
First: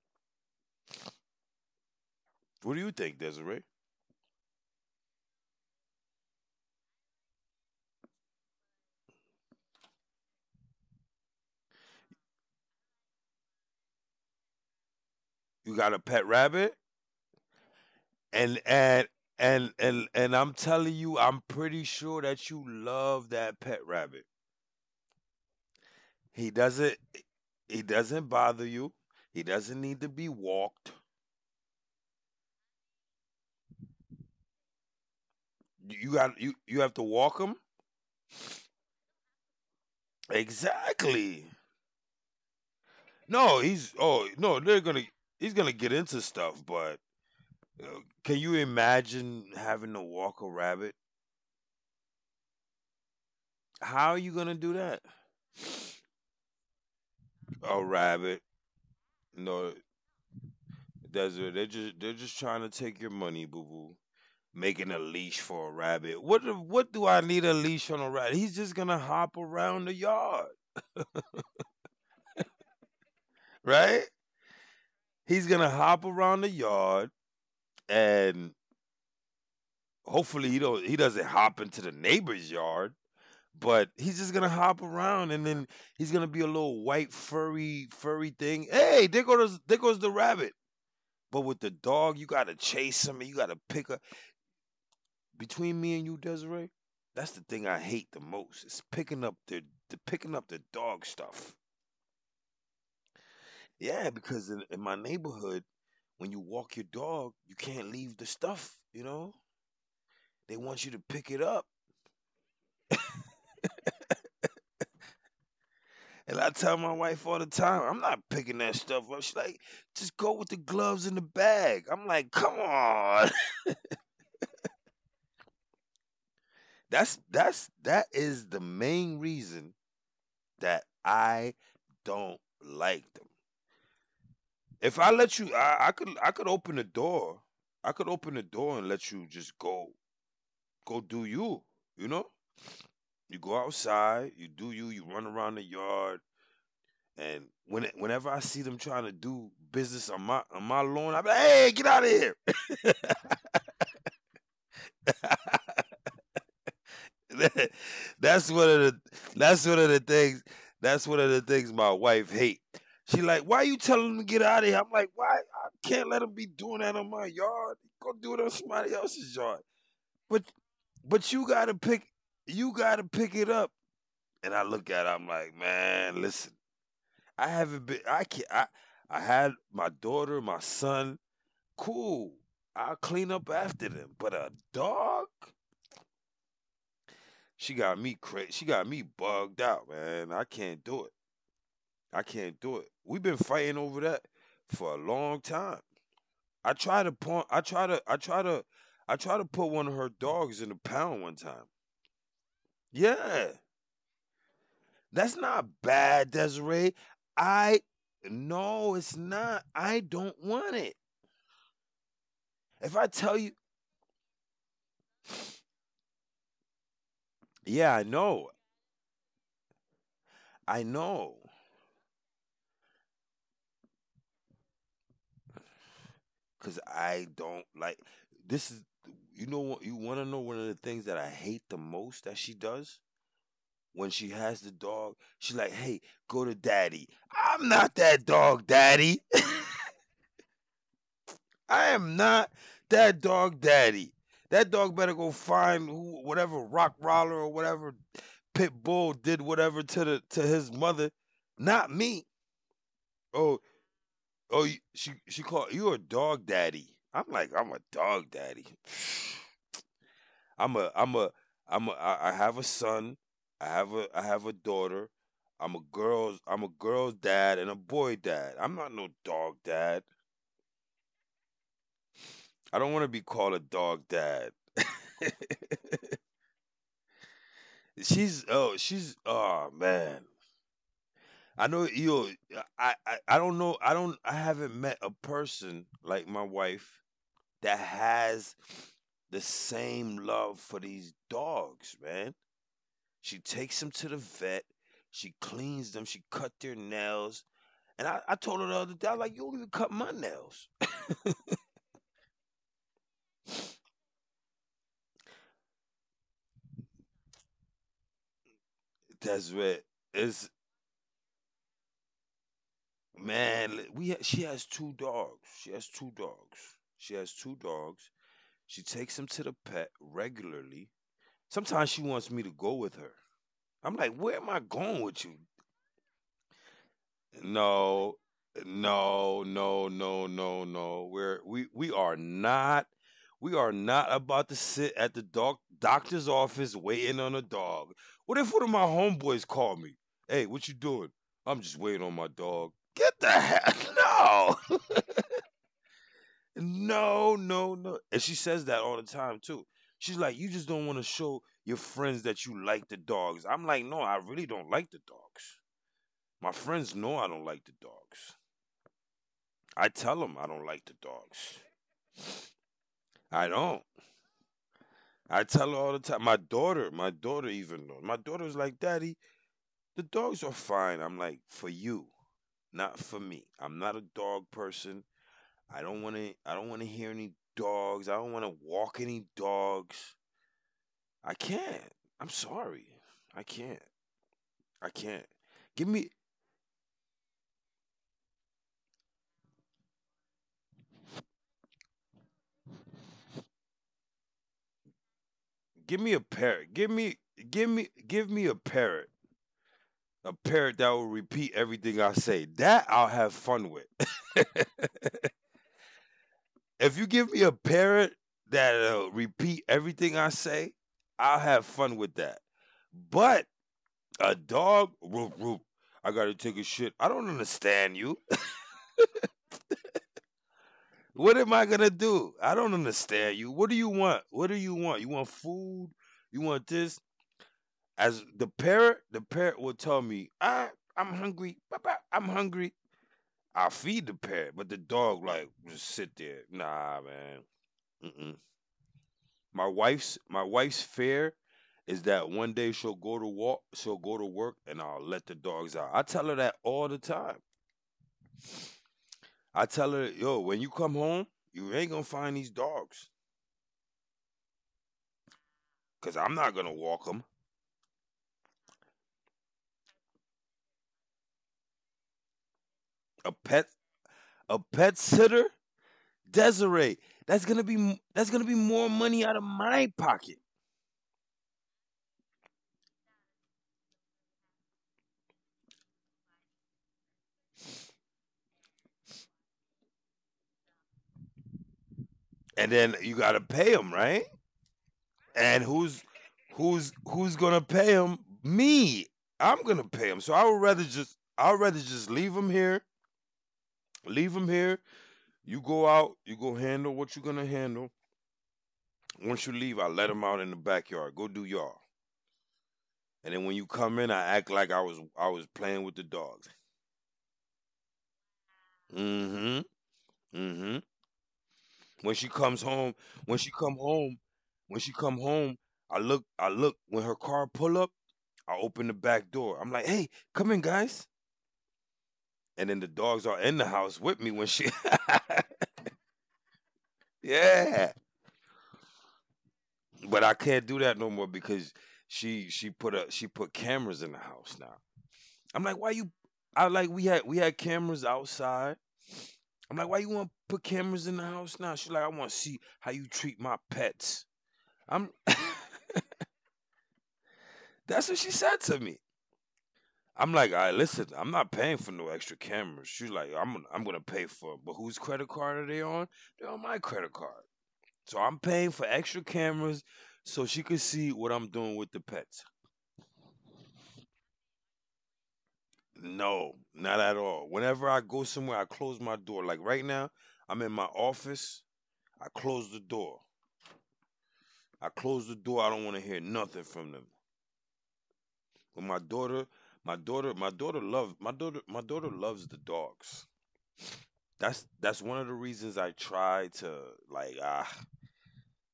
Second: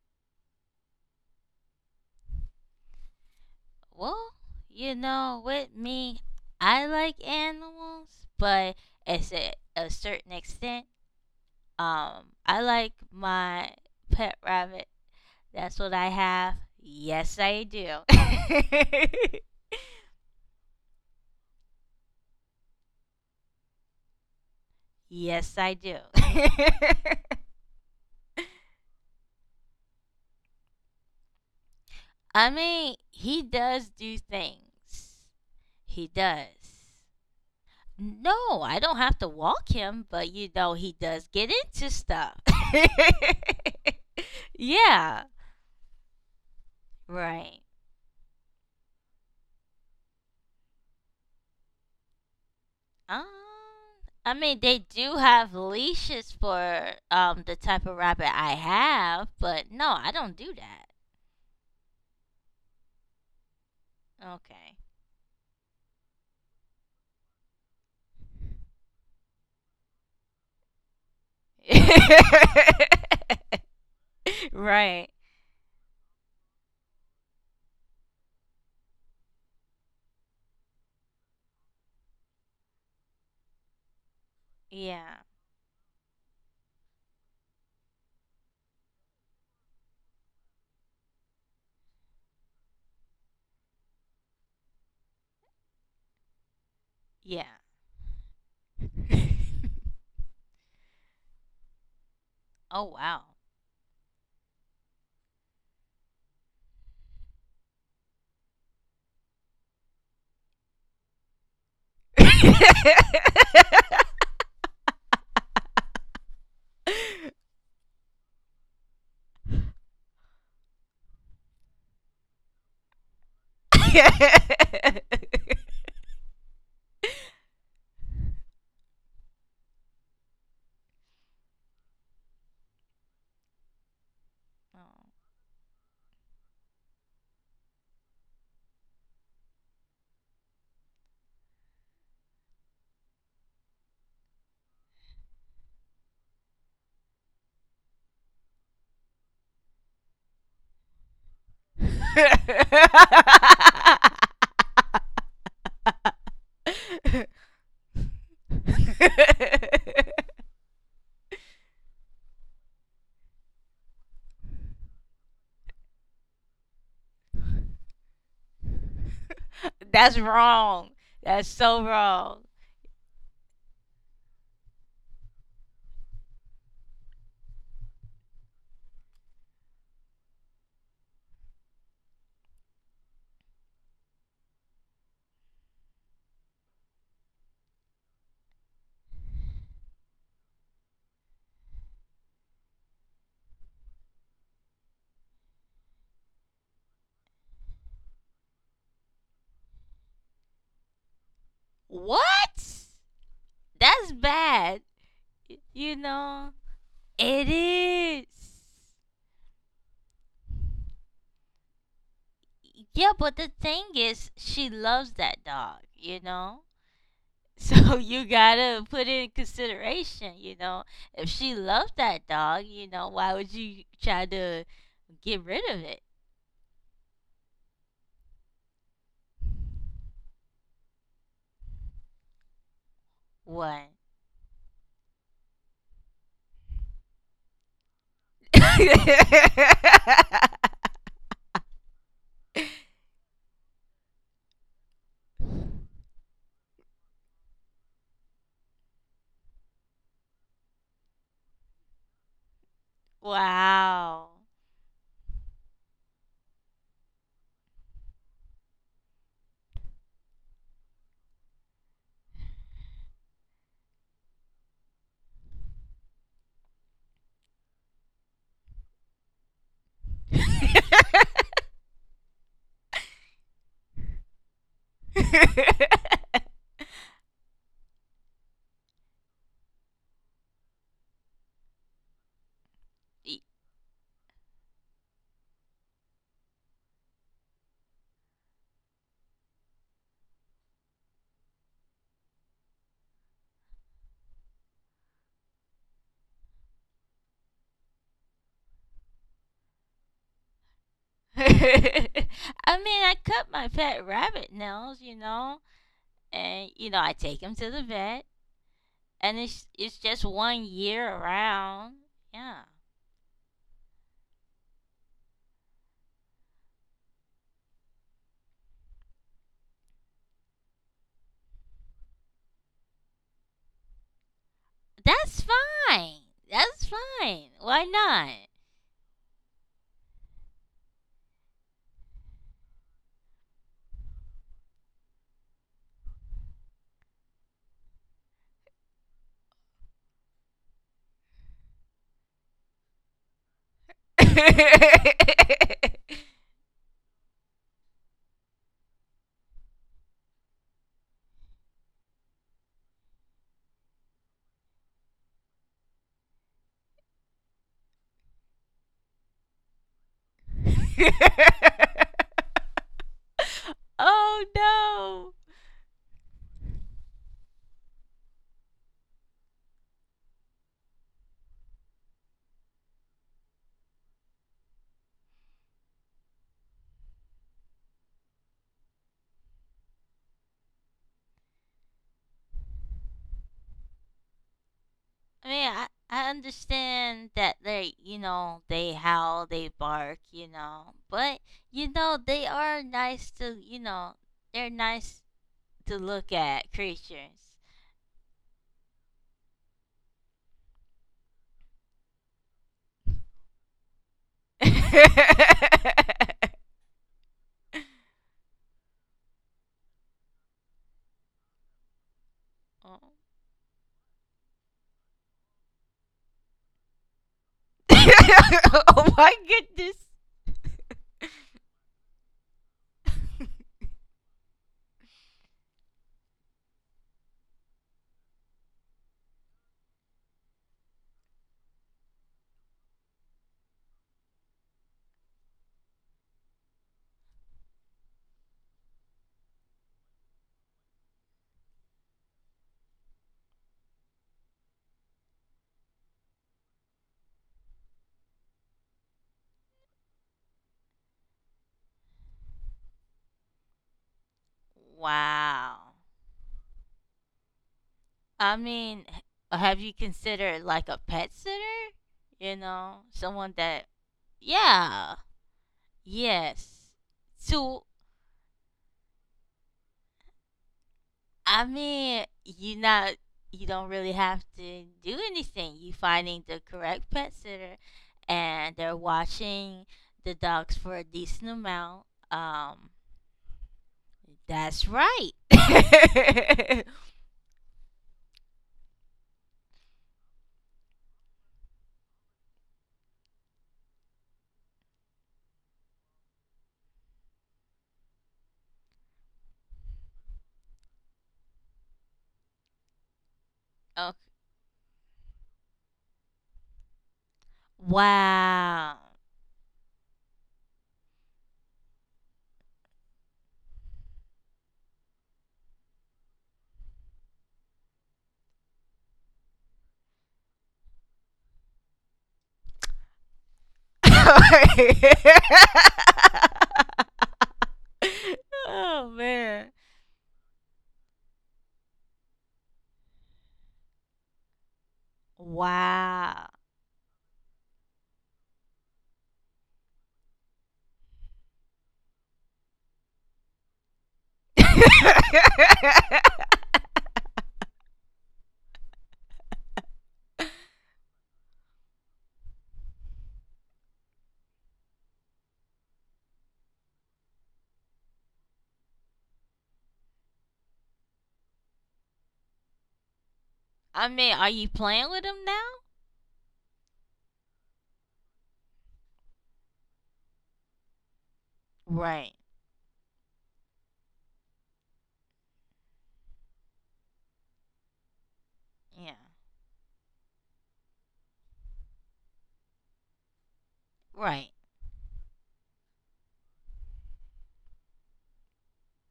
[SPEAKER 2] What do you think, Desiree?
[SPEAKER 1] Well, you know, with me, I like animals, but it's a, a certain extent. Um, I like my pet rabbit.
[SPEAKER 2] You
[SPEAKER 1] That's
[SPEAKER 2] got
[SPEAKER 1] what
[SPEAKER 2] a
[SPEAKER 1] I
[SPEAKER 2] pet
[SPEAKER 1] have.
[SPEAKER 2] rabbit,
[SPEAKER 1] Yes, I do.
[SPEAKER 2] and and
[SPEAKER 1] <laughs>
[SPEAKER 2] and and and I'm telling you, I'm pretty sure that you love that pet rabbit.
[SPEAKER 1] Yes, I do.
[SPEAKER 2] He
[SPEAKER 1] <laughs>
[SPEAKER 2] doesn't he doesn't bother you. He doesn't need to be walked.
[SPEAKER 1] I mean, he does do things. He
[SPEAKER 2] You got you you have
[SPEAKER 1] does.
[SPEAKER 2] to walk him?
[SPEAKER 1] No, I don't have to walk him, but you know, he does
[SPEAKER 2] Exactly.
[SPEAKER 1] get into stuff.
[SPEAKER 2] No, he's oh
[SPEAKER 1] <laughs>
[SPEAKER 2] no, they're gonna
[SPEAKER 1] Yeah,
[SPEAKER 2] he's gonna get into stuff, but
[SPEAKER 1] right.
[SPEAKER 2] uh, can you imagine having to walk a rabbit?
[SPEAKER 1] Um,
[SPEAKER 2] How are you
[SPEAKER 1] I
[SPEAKER 2] gonna
[SPEAKER 1] mean,
[SPEAKER 2] do
[SPEAKER 1] they
[SPEAKER 2] that?
[SPEAKER 1] do have leashes for um the
[SPEAKER 2] A
[SPEAKER 1] type of rabbit
[SPEAKER 2] rabbit?
[SPEAKER 1] I have,
[SPEAKER 2] No,
[SPEAKER 1] but no, I don't do
[SPEAKER 2] desert. They're just they're just trying to take your money, boo boo.
[SPEAKER 1] that.
[SPEAKER 2] Making a leash for a rabbit. What do- what do I need a leash on a rabbit? He's just gonna hop around the yard,
[SPEAKER 1] Okay.
[SPEAKER 2] right?
[SPEAKER 1] <laughs> Right.
[SPEAKER 2] He's gonna hop around the yard and hopefully he don't he doesn't hop into the neighbor's yard, but he's just gonna hop
[SPEAKER 1] Yeah.
[SPEAKER 2] around and then he's gonna be a little white furry furry thing. Hey, there goes there goes the rabbit. But with the dog, you gotta chase him and you gotta pick up. Between me and you, Desiree, that's
[SPEAKER 1] Yeah.
[SPEAKER 2] the thing I hate the most. Is picking up the, the picking up the dog stuff.
[SPEAKER 1] Oh wow.
[SPEAKER 2] Yeah, because in, in my neighborhood, when you walk your dog, you can't leave the stuff. You know, they want you to pick it up.
[SPEAKER 1] <laughs>
[SPEAKER 2] And I tell my wife all the time, I'm not picking that stuff up. She's like, just go with the gloves in the bag. I'm like, come on. <laughs> That's that's that is the main reason that I don't like them. If I let you I, I could I could open the door. I could open the door and let you just go go do you. You know? You go outside, you do you, you run around the yard, and when whenever I see them trying to do business on my on my lawn, I'm like, hey, get out of here. <laughs> that's one of the that's one of the things that's one of the things my wife hate. She like, why you telling him to get out of here? I'm like, why? I can't let him be doing that on my yard. Go do it on somebody else's yard.
[SPEAKER 1] That's
[SPEAKER 2] But
[SPEAKER 1] wrong.
[SPEAKER 2] but
[SPEAKER 1] That's
[SPEAKER 2] you gotta
[SPEAKER 1] so
[SPEAKER 2] pick
[SPEAKER 1] wrong.
[SPEAKER 2] you gotta pick it up. And I look at her, I'm like, man, listen, I haven't been I can not I I had my daughter, my son, cool. I'll clean up after them. But a dog? She got me crazy. She got me bugged out, man. I can't do it. I can't do it. We've been fighting over that for a long time. I try to point. I try to. I try to. I try to put one of her dogs in the pound one time.
[SPEAKER 1] What?
[SPEAKER 2] Yeah,
[SPEAKER 1] That's bad.
[SPEAKER 2] that's
[SPEAKER 1] Y-
[SPEAKER 2] not
[SPEAKER 1] you
[SPEAKER 2] bad,
[SPEAKER 1] know?
[SPEAKER 2] Desiree.
[SPEAKER 1] It
[SPEAKER 2] I
[SPEAKER 1] is.
[SPEAKER 2] no, it's not. I don't want it. If I
[SPEAKER 1] Yeah, but
[SPEAKER 2] tell
[SPEAKER 1] the
[SPEAKER 2] you,
[SPEAKER 1] thing is, she loves that dog, you know?
[SPEAKER 2] yeah,
[SPEAKER 1] So <laughs>
[SPEAKER 2] I
[SPEAKER 1] you
[SPEAKER 2] know.
[SPEAKER 1] gotta put it in consideration, you know.
[SPEAKER 2] I
[SPEAKER 1] If
[SPEAKER 2] know,
[SPEAKER 1] she loved that dog, you know, why would you try to get rid of it?
[SPEAKER 2] cause I don't like. This is you know what you want to know one of the things that I hate the most that she does.
[SPEAKER 1] One.
[SPEAKER 2] When she has the dog, she's like, "Hey, go to daddy." I'm not that dog daddy.
[SPEAKER 1] <laughs>
[SPEAKER 2] <laughs> I am not that dog daddy. That dog better go find who, whatever Rockroller or whatever pit bull did whatever to the to his mother, not me. Oh,
[SPEAKER 1] Wow.
[SPEAKER 2] oh, you- she she called you a dog daddy. I'm like, I'm a dog daddy. <laughs> <sighs> I'm a I'm a I'm a I I have a son. I have a I have a daughter. I'm a girl's I'm a girl's dad and a boy dad. I'm not no dog dad.
[SPEAKER 1] <laughs> I mean,
[SPEAKER 2] I don't want to be called a dog dad. <laughs> she's oh she's oh man. I know yo I, I I don't know I don't I haven't met a person like my wife that has the same love for these dogs, man. She takes them to the vet. She cleans them. She cut their nails. And I, I told her the other day, I was like, you don't even cut my nails.
[SPEAKER 1] I cut my pet rabbit nails, you know, and you know, I take him to the vet, and
[SPEAKER 2] That's
[SPEAKER 1] it's
[SPEAKER 2] right.
[SPEAKER 1] it's just
[SPEAKER 2] It's
[SPEAKER 1] one year around. Yeah.
[SPEAKER 2] man. We ha- she has two dogs. She has two dogs. She has two dogs. She takes them to the pet regularly. Sometimes she wants me to go with her. I'm like, where am I going with you?
[SPEAKER 1] That's fine. That's fine. Why
[SPEAKER 2] No,
[SPEAKER 1] not?
[SPEAKER 2] no, no, no, no, no. We're we we are not we are not about to sit at the doc doctor's office waiting on a dog. What if one of my homeboys call me? Hey, what you doing? I'm just waiting on my dog. Get the heck <laughs> no,
[SPEAKER 1] <laughs>
[SPEAKER 2] <laughs> no, no, no. And she says that all the time too. She's like, you just don't want to show your friends that you like the dogs. I'm like, no, I really don't like the dogs. My friends know I don't like the dogs. I tell them I don't like the dogs. I don't.
[SPEAKER 1] Oh no.
[SPEAKER 2] I tell her all the time. My daughter, my daughter even knows. My daughter's like, Daddy, the dogs are fine. I'm like, for you, not for me. I'm not a dog person. I don't want to. I don't want to hear any dogs. I don't want to walk any dogs. I can't. I'm sorry. I can't. I can't.
[SPEAKER 1] I mean,
[SPEAKER 2] Give
[SPEAKER 1] I,
[SPEAKER 2] me.
[SPEAKER 1] I understand that they, you know, they howl, they bark, you know, but you know they are nice to, you know, they're nice
[SPEAKER 2] Give
[SPEAKER 1] to
[SPEAKER 2] me a
[SPEAKER 1] look
[SPEAKER 2] parrot.
[SPEAKER 1] at
[SPEAKER 2] Give me.
[SPEAKER 1] creatures.
[SPEAKER 2] Give me. Give me a parrot. A parrot that will repeat everything I say. That I'll have fun with.
[SPEAKER 1] <laughs> Oh
[SPEAKER 2] If you give me a parrot that'll repeat everything I say, I'll have fun with that. But a dog, whoop, whoop, I gotta take a shit. I don't understand you.
[SPEAKER 1] <laughs>
[SPEAKER 2] <laughs>
[SPEAKER 1] oh my goodness.
[SPEAKER 2] What am I gonna do? I don't
[SPEAKER 1] <laughs>
[SPEAKER 2] understand you. What do you want? What do you want? You want food? You want this? As the parrot, the parrot will tell me, I, I'm hungry. Papa, I'm hungry. I'll feed the parrot, but the dog like just sit there. Nah, man. Mm-mm. My wife's my wife's fear is that one day she'll go to walk, she'll go to work, and I'll let the dogs out. I tell her that all the time. I tell her, yo, when you come home, you ain't gonna find these dogs,
[SPEAKER 1] Wow.
[SPEAKER 2] cause I'm not gonna walk them.
[SPEAKER 1] I mean, h- have you considered like a pet sitter? You know,
[SPEAKER 2] A
[SPEAKER 1] someone
[SPEAKER 2] pet,
[SPEAKER 1] that,
[SPEAKER 2] a pet
[SPEAKER 1] yeah,
[SPEAKER 2] sitter,
[SPEAKER 1] yes.
[SPEAKER 2] Desiree. That's gonna be
[SPEAKER 1] So,
[SPEAKER 2] m- that's gonna be more money out of my pocket,
[SPEAKER 1] I mean, you not, you don't really have to do anything. You finding the correct pet sitter, and they're watching the dogs for a decent amount.
[SPEAKER 2] and
[SPEAKER 1] Um,
[SPEAKER 2] then you gotta pay them, right?
[SPEAKER 1] that's right. <laughs>
[SPEAKER 2] And who's who's who's gonna pay them? Me. I'm gonna pay them. So I would rather just I'd rather just leave them here. Leave them here. You go out. You go handle what you're gonna handle. Once you leave, I let them out in the backyard. Go do y'all. And then when you come in,
[SPEAKER 1] Oh,
[SPEAKER 2] I act like I was I was playing with the dogs.
[SPEAKER 1] wow.
[SPEAKER 2] Mm-hmm. Mm-hmm. When she comes home, when she come home, when she come home, I look I look when her car pull up. I open the back door. I'm like, hey, come in, guys. And then the dogs are in the house with me when she.
[SPEAKER 1] <laughs>
[SPEAKER 2] <laughs> Yeah.
[SPEAKER 1] Oh man.
[SPEAKER 2] But I can't do that no more because she she put a she put cameras in the house now. I'm like, why you?
[SPEAKER 1] Wow.
[SPEAKER 2] I like we had we had cameras outside. I'm like, why you want to put cameras in the house now? She's like, I want to see how you treat my pets.
[SPEAKER 1] <laughs>
[SPEAKER 2] I'm.
[SPEAKER 1] I
[SPEAKER 2] <laughs> That's what she said to me. I'm like, all right, listen, I'm not paying for no extra cameras. She's like, I'm gonna- I'm gonna pay for it, but whose credit card are they on? They're on my credit card, so I'm paying for extra cameras so she could see what I'm doing with the pets.
[SPEAKER 1] mean, are you playing with him now?
[SPEAKER 2] No, not at all. Whenever I go somewhere, I close my door. Like right now, I'm in my office.
[SPEAKER 1] Right.
[SPEAKER 2] I closed the door. I closed the door. I don't want to hear nothing from them.
[SPEAKER 1] Yeah.
[SPEAKER 2] But my daughter, my daughter, my daughter loves my daughter. My daughter loves the dogs.
[SPEAKER 1] Right.
[SPEAKER 2] That's that's one of the reasons I try to like ah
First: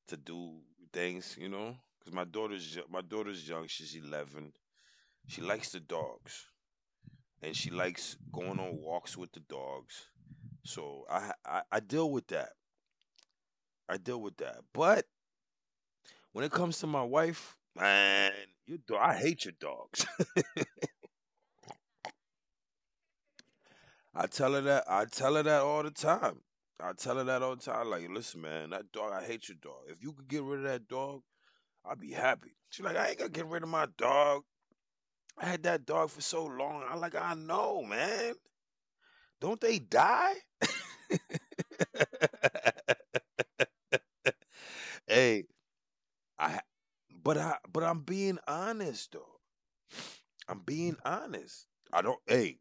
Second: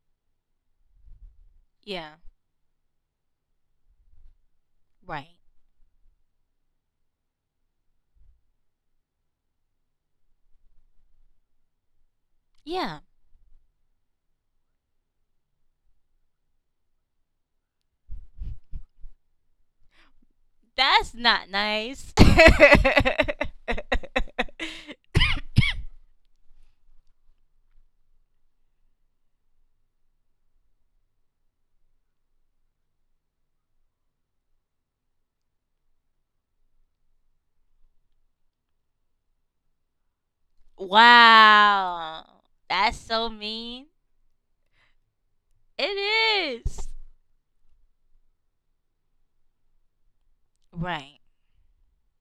[SPEAKER 2] to do things, you know, because
[SPEAKER 1] Yeah.
[SPEAKER 2] my daughter's yo- my daughter's young. She's eleven. She
[SPEAKER 1] Right.
[SPEAKER 2] likes the dogs, and she likes going on walks with the dogs. So I I, I deal with that.
[SPEAKER 1] Yeah.
[SPEAKER 2] I deal with that. But when it comes to my wife, man, you do- I hate your dogs. <laughs>
[SPEAKER 1] That's not nice.
[SPEAKER 2] I tell her that I tell her that all the
[SPEAKER 1] <laughs>
[SPEAKER 2] time. I tell her that all the time. Like, listen, man, that dog, I hate your dog. If you could get rid of that dog, I'd be happy. She's like, I ain't gonna get rid of my dog. I had that dog for so long. I like, I know, man. Don't they die?
[SPEAKER 1] Wow.
[SPEAKER 2] <laughs>
[SPEAKER 1] That's so mean.
[SPEAKER 2] Hey, I
[SPEAKER 1] It is.
[SPEAKER 2] but I, but I'm being honest though. I'm being
[SPEAKER 1] Right.
[SPEAKER 2] honest. I don't, hey,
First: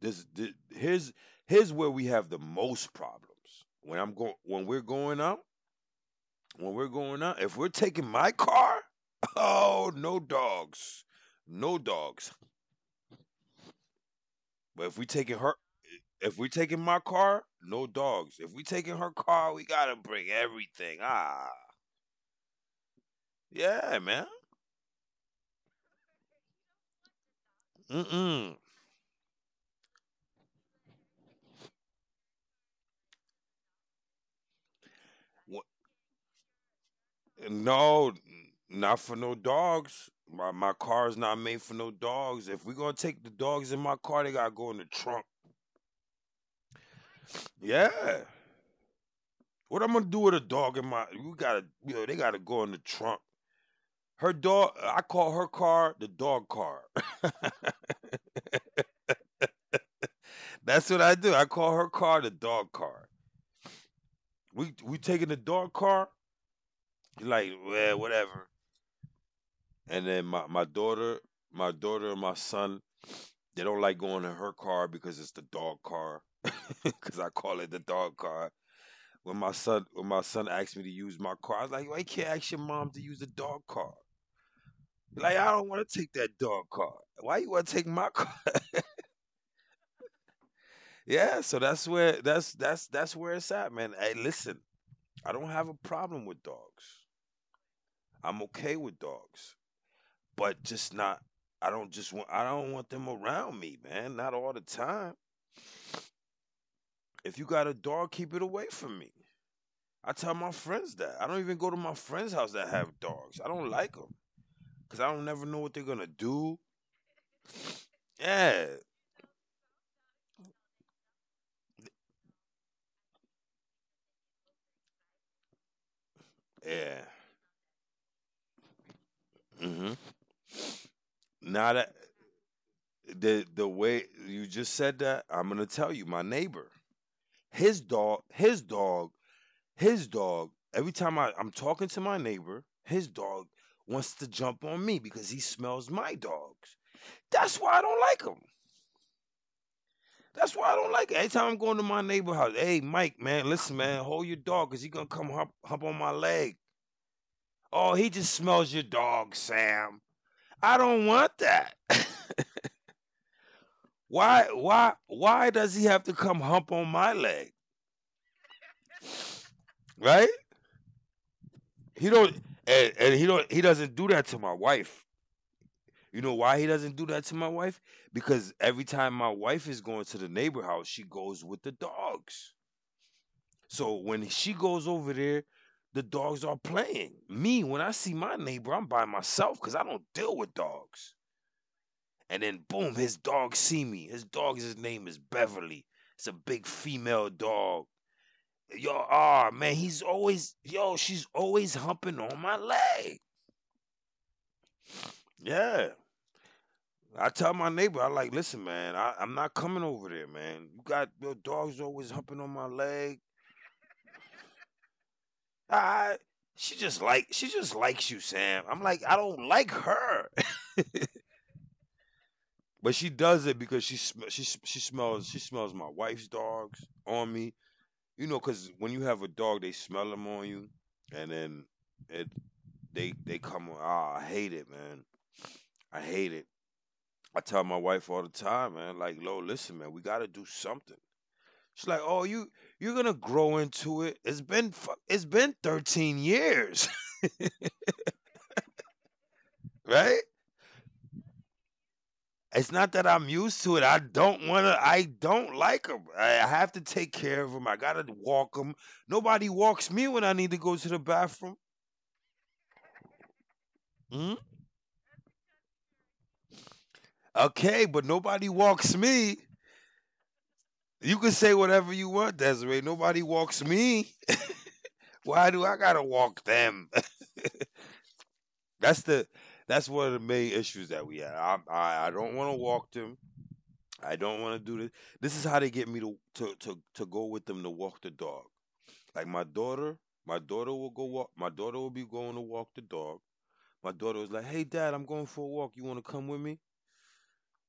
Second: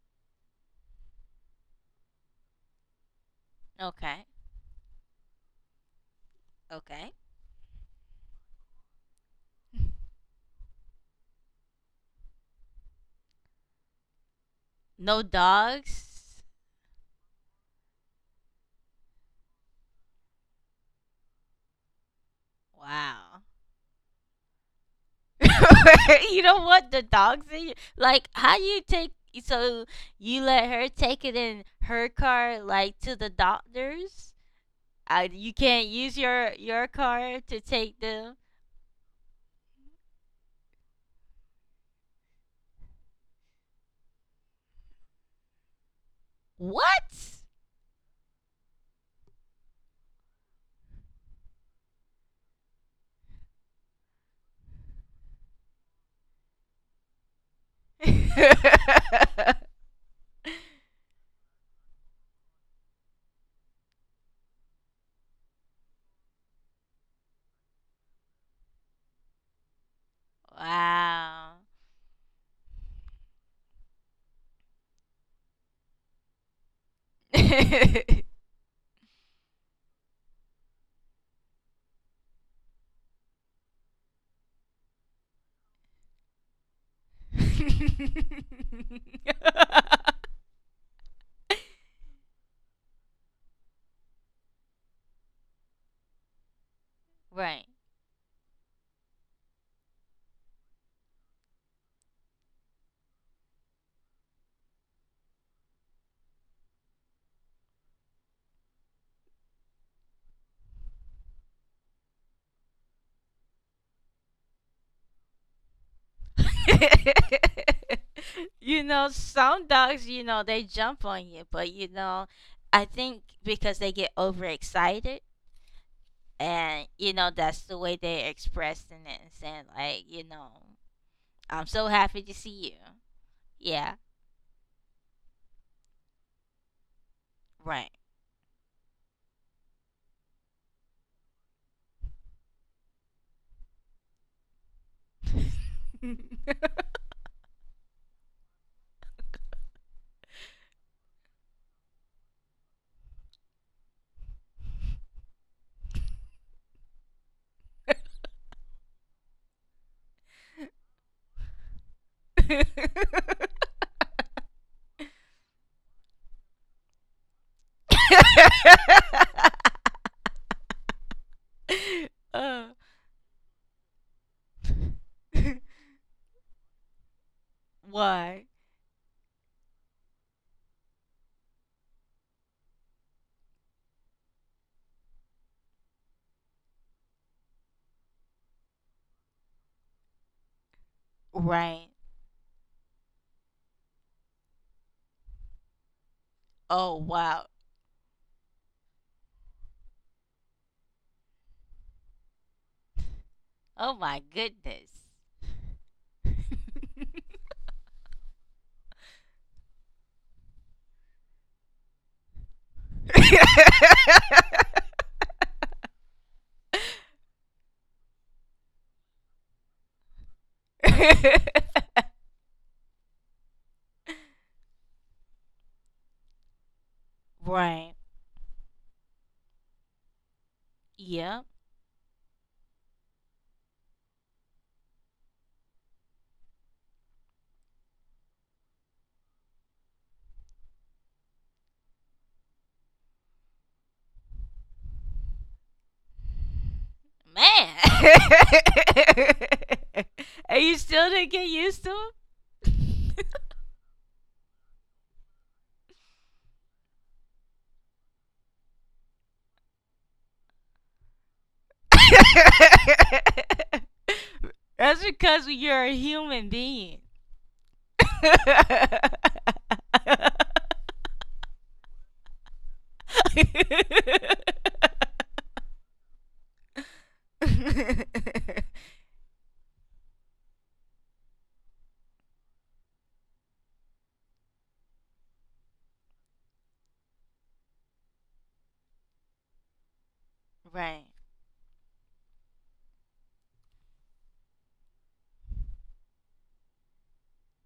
[SPEAKER 2] this, this here's here's where we have the most problems. When I'm
[SPEAKER 1] Okay.
[SPEAKER 2] going when we're going out when we're
[SPEAKER 1] Okay.
[SPEAKER 2] going
[SPEAKER 1] <laughs>
[SPEAKER 2] out, if we're taking my car, <laughs> oh no dogs, no dogs. But if we
[SPEAKER 1] No
[SPEAKER 2] taking her, if
[SPEAKER 1] dogs.
[SPEAKER 2] we taking my car, no dogs. If we taking her car, we gotta bring everything. Ah,
[SPEAKER 1] Wow.
[SPEAKER 2] yeah, man.
[SPEAKER 1] <laughs> You don't want the dogs in you. Like,
[SPEAKER 2] Mm-mm.
[SPEAKER 1] how you take. So you let her take it in her car, like to the doctors? Uh, you can't use your your car
[SPEAKER 2] Wh-
[SPEAKER 1] to take
[SPEAKER 2] No,
[SPEAKER 1] them.
[SPEAKER 2] not for no dogs. My my car is not made for no dogs. If we gonna take the dogs in my car, they gotta go in the trunk.
[SPEAKER 1] What?
[SPEAKER 2] Yeah. What I'm gonna do with a dog in my? You gotta, you know, they gotta go in the trunk. Her dog I call her car the dog car. <laughs>
[SPEAKER 1] <laughs>
[SPEAKER 2] That's what I do. I call her car the dog car. We we taking the dog car. She's like, well, whatever. And then my, my daughter,
[SPEAKER 1] Wow.
[SPEAKER 2] my daughter and my son, they don't like going in her car because it's the dog car. <laughs> Cause I call it the dog
[SPEAKER 1] <laughs>
[SPEAKER 2] car. When my son when my son asked me to use my car, I was like, why you can't ask your mom to use the dog car? Like, I don't want to take that dog car. Why you wanna take my car? <laughs> Yeah, so that's where that's that's that's where it's at, man. Hey, listen, I don't have a problem with dogs.
[SPEAKER 1] Right.
[SPEAKER 2] I'm okay with dogs, but just not. I don't just want. I don't want them around me, man. Not all the time. If you got a dog, keep it away from me. I tell my friends that. I don't even go to my friends' house that have dogs. I don't like them because I don't never know what they're gonna do.
[SPEAKER 1] <laughs>
[SPEAKER 2] Yeah,
[SPEAKER 1] You know, some dogs, you know, they jump on you, but you know, I think because they get overexcited and
[SPEAKER 2] yeah.
[SPEAKER 1] you know, that's the way they're expressing it and saying
[SPEAKER 2] Hmm.
[SPEAKER 1] like, you know, I'm
[SPEAKER 2] Now
[SPEAKER 1] so
[SPEAKER 2] that
[SPEAKER 1] happy to see you.
[SPEAKER 2] the the
[SPEAKER 1] Yeah,
[SPEAKER 2] way you just said that, I'm gonna tell you. My neighbor, his
[SPEAKER 1] right.
[SPEAKER 2] dog, his dog his dog. Every time I, I'm talking to my neighbor, his dog wants to jump on me because he smells my dogs.
[SPEAKER 1] <laughs>
[SPEAKER 2] That's why I don't like him. That's why I don't like it. Every time I'm going to my neighbor house, hey, Mike, man, listen, man, hold your dog because he going to come hop, hop on my leg. Oh, he just smells your dog, Sam. I don't want that. <laughs> Why, why, why does he have to come hump on my leg? Right? He don't,
[SPEAKER 1] Uh,
[SPEAKER 2] and, and he don't, he doesn't do that to my wife.
[SPEAKER 1] <laughs>
[SPEAKER 2] You know why he doesn't do that to my wife?
[SPEAKER 1] why?
[SPEAKER 2] Because every time my wife is going to the neighbor house, she goes with the dogs. So when she goes over there, the dogs are playing. Me, when I see my neighbor, I'm by myself because I don't deal with dogs.
[SPEAKER 1] Right.
[SPEAKER 2] And then boom, his dogs see me. His dog's, his name is Beverly. It's a big
[SPEAKER 1] Oh
[SPEAKER 2] female
[SPEAKER 1] wow.
[SPEAKER 2] dog. Yo, ah man, he's always, yo, she's always humping on my leg.
[SPEAKER 1] Oh my goodness.
[SPEAKER 2] Yeah. I tell my neighbor, I like, listen, man, I, I'm not coming over there, man. You got your dog's always humping on my leg.
[SPEAKER 1] <laughs>
[SPEAKER 2] I, she just like, she just likes you, Sam. I'm like, I don't like her, <laughs> but she does it because she sm- she s- she smells she smells my wife's dogs on me.
[SPEAKER 1] Right.
[SPEAKER 2] You know, because when you have a dog, they smell them on you, and
[SPEAKER 1] Yeah.
[SPEAKER 2] then it they they come. on- Ah, I hate it, man. I hate it. I tell my wife all the time, man. Like, Lo, listen, man, we got to do something. She's like, oh, you you're gonna grow into it. It's been fu- it's been thirteen years, <laughs>
[SPEAKER 1] Man.
[SPEAKER 2] right?
[SPEAKER 1] <laughs> And you still didn't get used to
[SPEAKER 2] It's not that I'm used to it. I don't want to. I don't like them. I have to take care of them. I gotta walk them. Nobody walks me when I need to go to the bathroom.
[SPEAKER 1] him?
[SPEAKER 2] Hmm?
[SPEAKER 1] <laughs> That's because you're a human being. <laughs>
[SPEAKER 2] Okay, but nobody walks me. You can say whatever you want, Desiree. Nobody walks
[SPEAKER 1] <laughs>
[SPEAKER 2] me. <laughs> Why do I gotta walk them? <laughs> that's the that's one of the main issues that we had. I I, I don't want to walk them. I don't want to do this. This is how they get me to, to to to go with them to walk the dog. Like my daughter, my daughter will go
[SPEAKER 1] right.
[SPEAKER 2] walk. My daughter will be going to walk the dog. My daughter was like, hey, Dad, I'm going for a walk. You want to come with me?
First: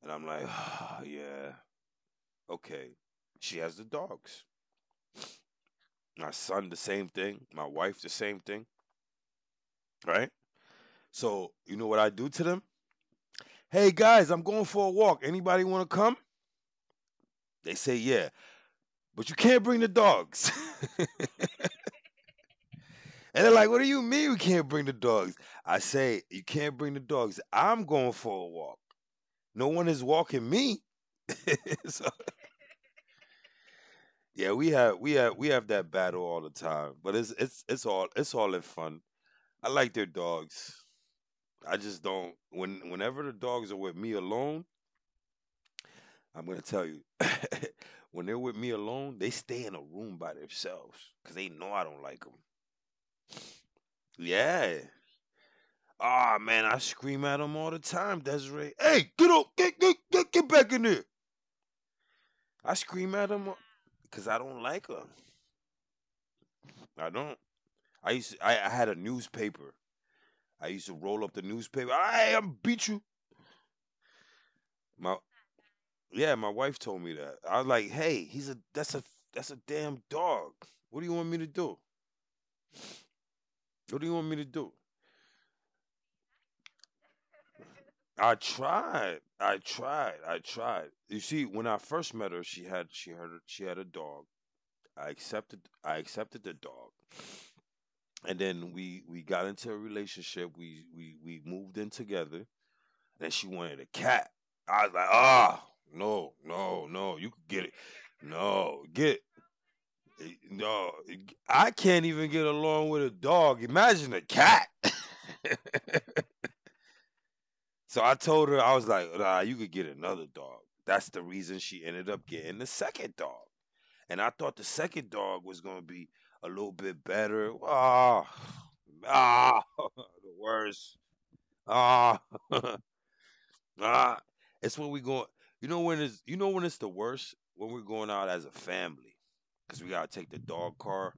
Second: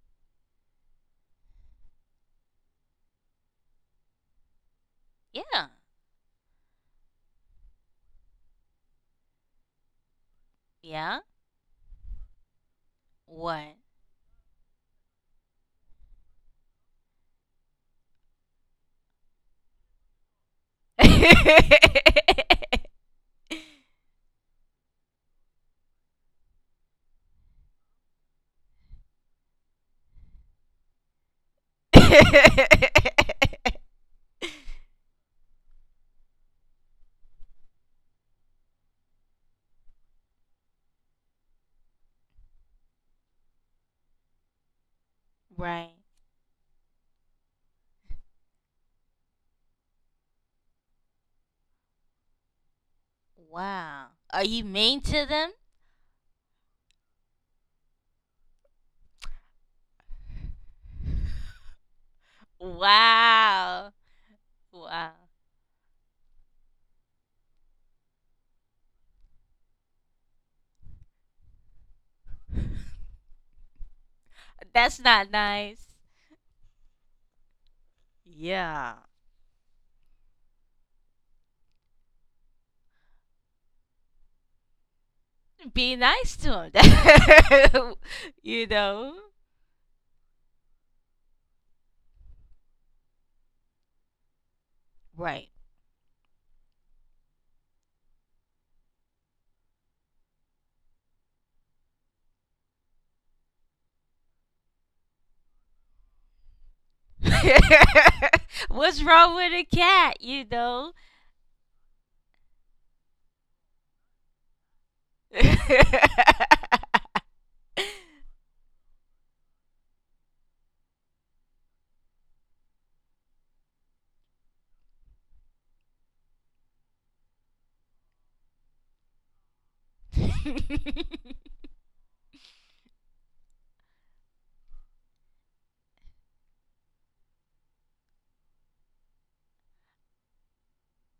[SPEAKER 2] And I'm like, ah, yeah, okay. She has the dogs.
[SPEAKER 1] Yeah.
[SPEAKER 2] My son, the same thing. My wife, the same thing. Right.
[SPEAKER 1] Yeah.
[SPEAKER 2] So you know what I do to them?
[SPEAKER 1] What?
[SPEAKER 2] Hey guys, I'm going for a walk. Anybody want to come? They say yeah, but you can't bring the dogs. <laughs>
[SPEAKER 1] <laughs>
[SPEAKER 2] And they're like, what do you mean we can't bring the dogs? I say, you can't bring the dogs. I'm going for a walk. No one is walking me. <laughs> So yeah, we have we have we have that battle all the time, but it's it's it's all it's all in fun. I like their dogs. I just don't when whenever the dogs are with me alone,
[SPEAKER 1] Right.
[SPEAKER 2] I'm gonna tell you. <laughs> When they're with me alone, they stay in a room by themselves because they know I don't like them.
[SPEAKER 1] Wow. Are you mean
[SPEAKER 2] Yeah.
[SPEAKER 1] to them?
[SPEAKER 2] Ah, man, I scream at him all the time, Desiree. Hey, get up, get get get, get back in there. I scream at him
[SPEAKER 1] Wow.
[SPEAKER 2] because I don't
[SPEAKER 1] Wow.
[SPEAKER 2] like her. I don't. I used to, I, I had a newspaper. I used to roll up the newspaper. Hey, I'm beat you.
[SPEAKER 1] That's
[SPEAKER 2] My
[SPEAKER 1] not nice.
[SPEAKER 2] yeah, my wife told me that. I was like, hey, he's a that's
[SPEAKER 1] Yeah.
[SPEAKER 2] a that's a damn dog. What do you want me to do? What do you want me to do?
[SPEAKER 1] Be nice to them.
[SPEAKER 2] I
[SPEAKER 1] <laughs> You know?
[SPEAKER 2] tried. I tried. I tried. You see, when I first met her, she had she had she had a dog. I
[SPEAKER 1] Right.
[SPEAKER 2] accepted I accepted the dog. And then we we got into a relationship. We we we moved in together. Then she wanted a cat. I was like, ah, oh, no, no, no, you could get it.
[SPEAKER 1] <laughs> What's
[SPEAKER 2] No,
[SPEAKER 1] wrong
[SPEAKER 2] get
[SPEAKER 1] with a cat, you know?
[SPEAKER 2] no. I can't even get along with a dog. Imagine a cat. <laughs> So I told her, I was like, nah, you could get another dog. That's the reason she ended up getting the second dog. And I thought the second dog was gonna be a little bit better. Ah, <sighs> ah, <laughs> the worst. Ah, <laughs> ah, it's when we go. You know when it's. You know when it's the worst when we're going out as a family because we gotta take the dog car.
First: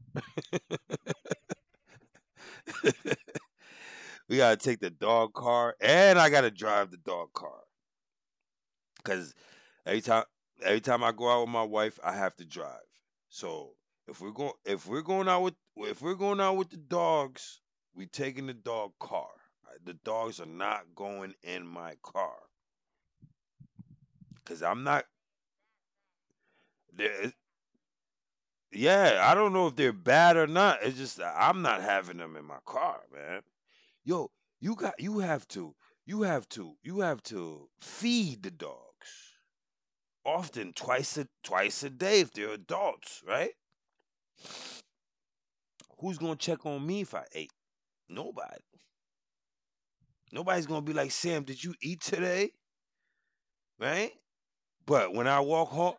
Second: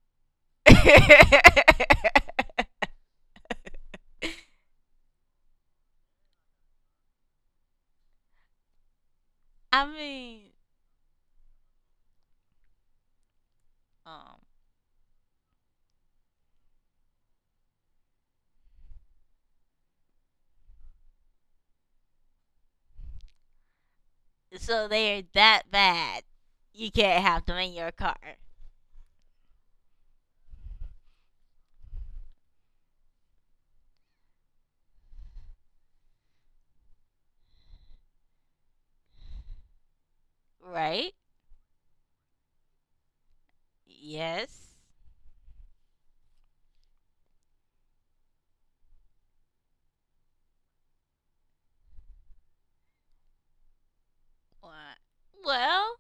[SPEAKER 2] We
[SPEAKER 1] <laughs>
[SPEAKER 2] gotta take the dog car, and I gotta drive the dog car because
[SPEAKER 1] I
[SPEAKER 2] every time
[SPEAKER 1] mean,
[SPEAKER 2] every time I go out with my wife, I have to drive. So if we're
[SPEAKER 1] um,
[SPEAKER 2] going if we're going out with if we're going out with the dogs, we taking the dog car. The dogs are not going in my car because I'm
[SPEAKER 1] so
[SPEAKER 2] not.
[SPEAKER 1] they're that bad. You can't
[SPEAKER 2] There.
[SPEAKER 1] have them in your car,
[SPEAKER 2] Yeah, I don't know if they're bad or not. It's just that I'm not having them in my car, man. Yo, you got you have to you have to you have to feed the dogs often,
[SPEAKER 1] right?
[SPEAKER 2] twice a twice a day if they're adults, right?
[SPEAKER 1] Yes.
[SPEAKER 2] Who's gonna check on me if I ate? Nobody. Nobody's gonna be like, Sam, did you eat today? Right?
[SPEAKER 1] What?
[SPEAKER 2] But when I walk home,
[SPEAKER 1] Well,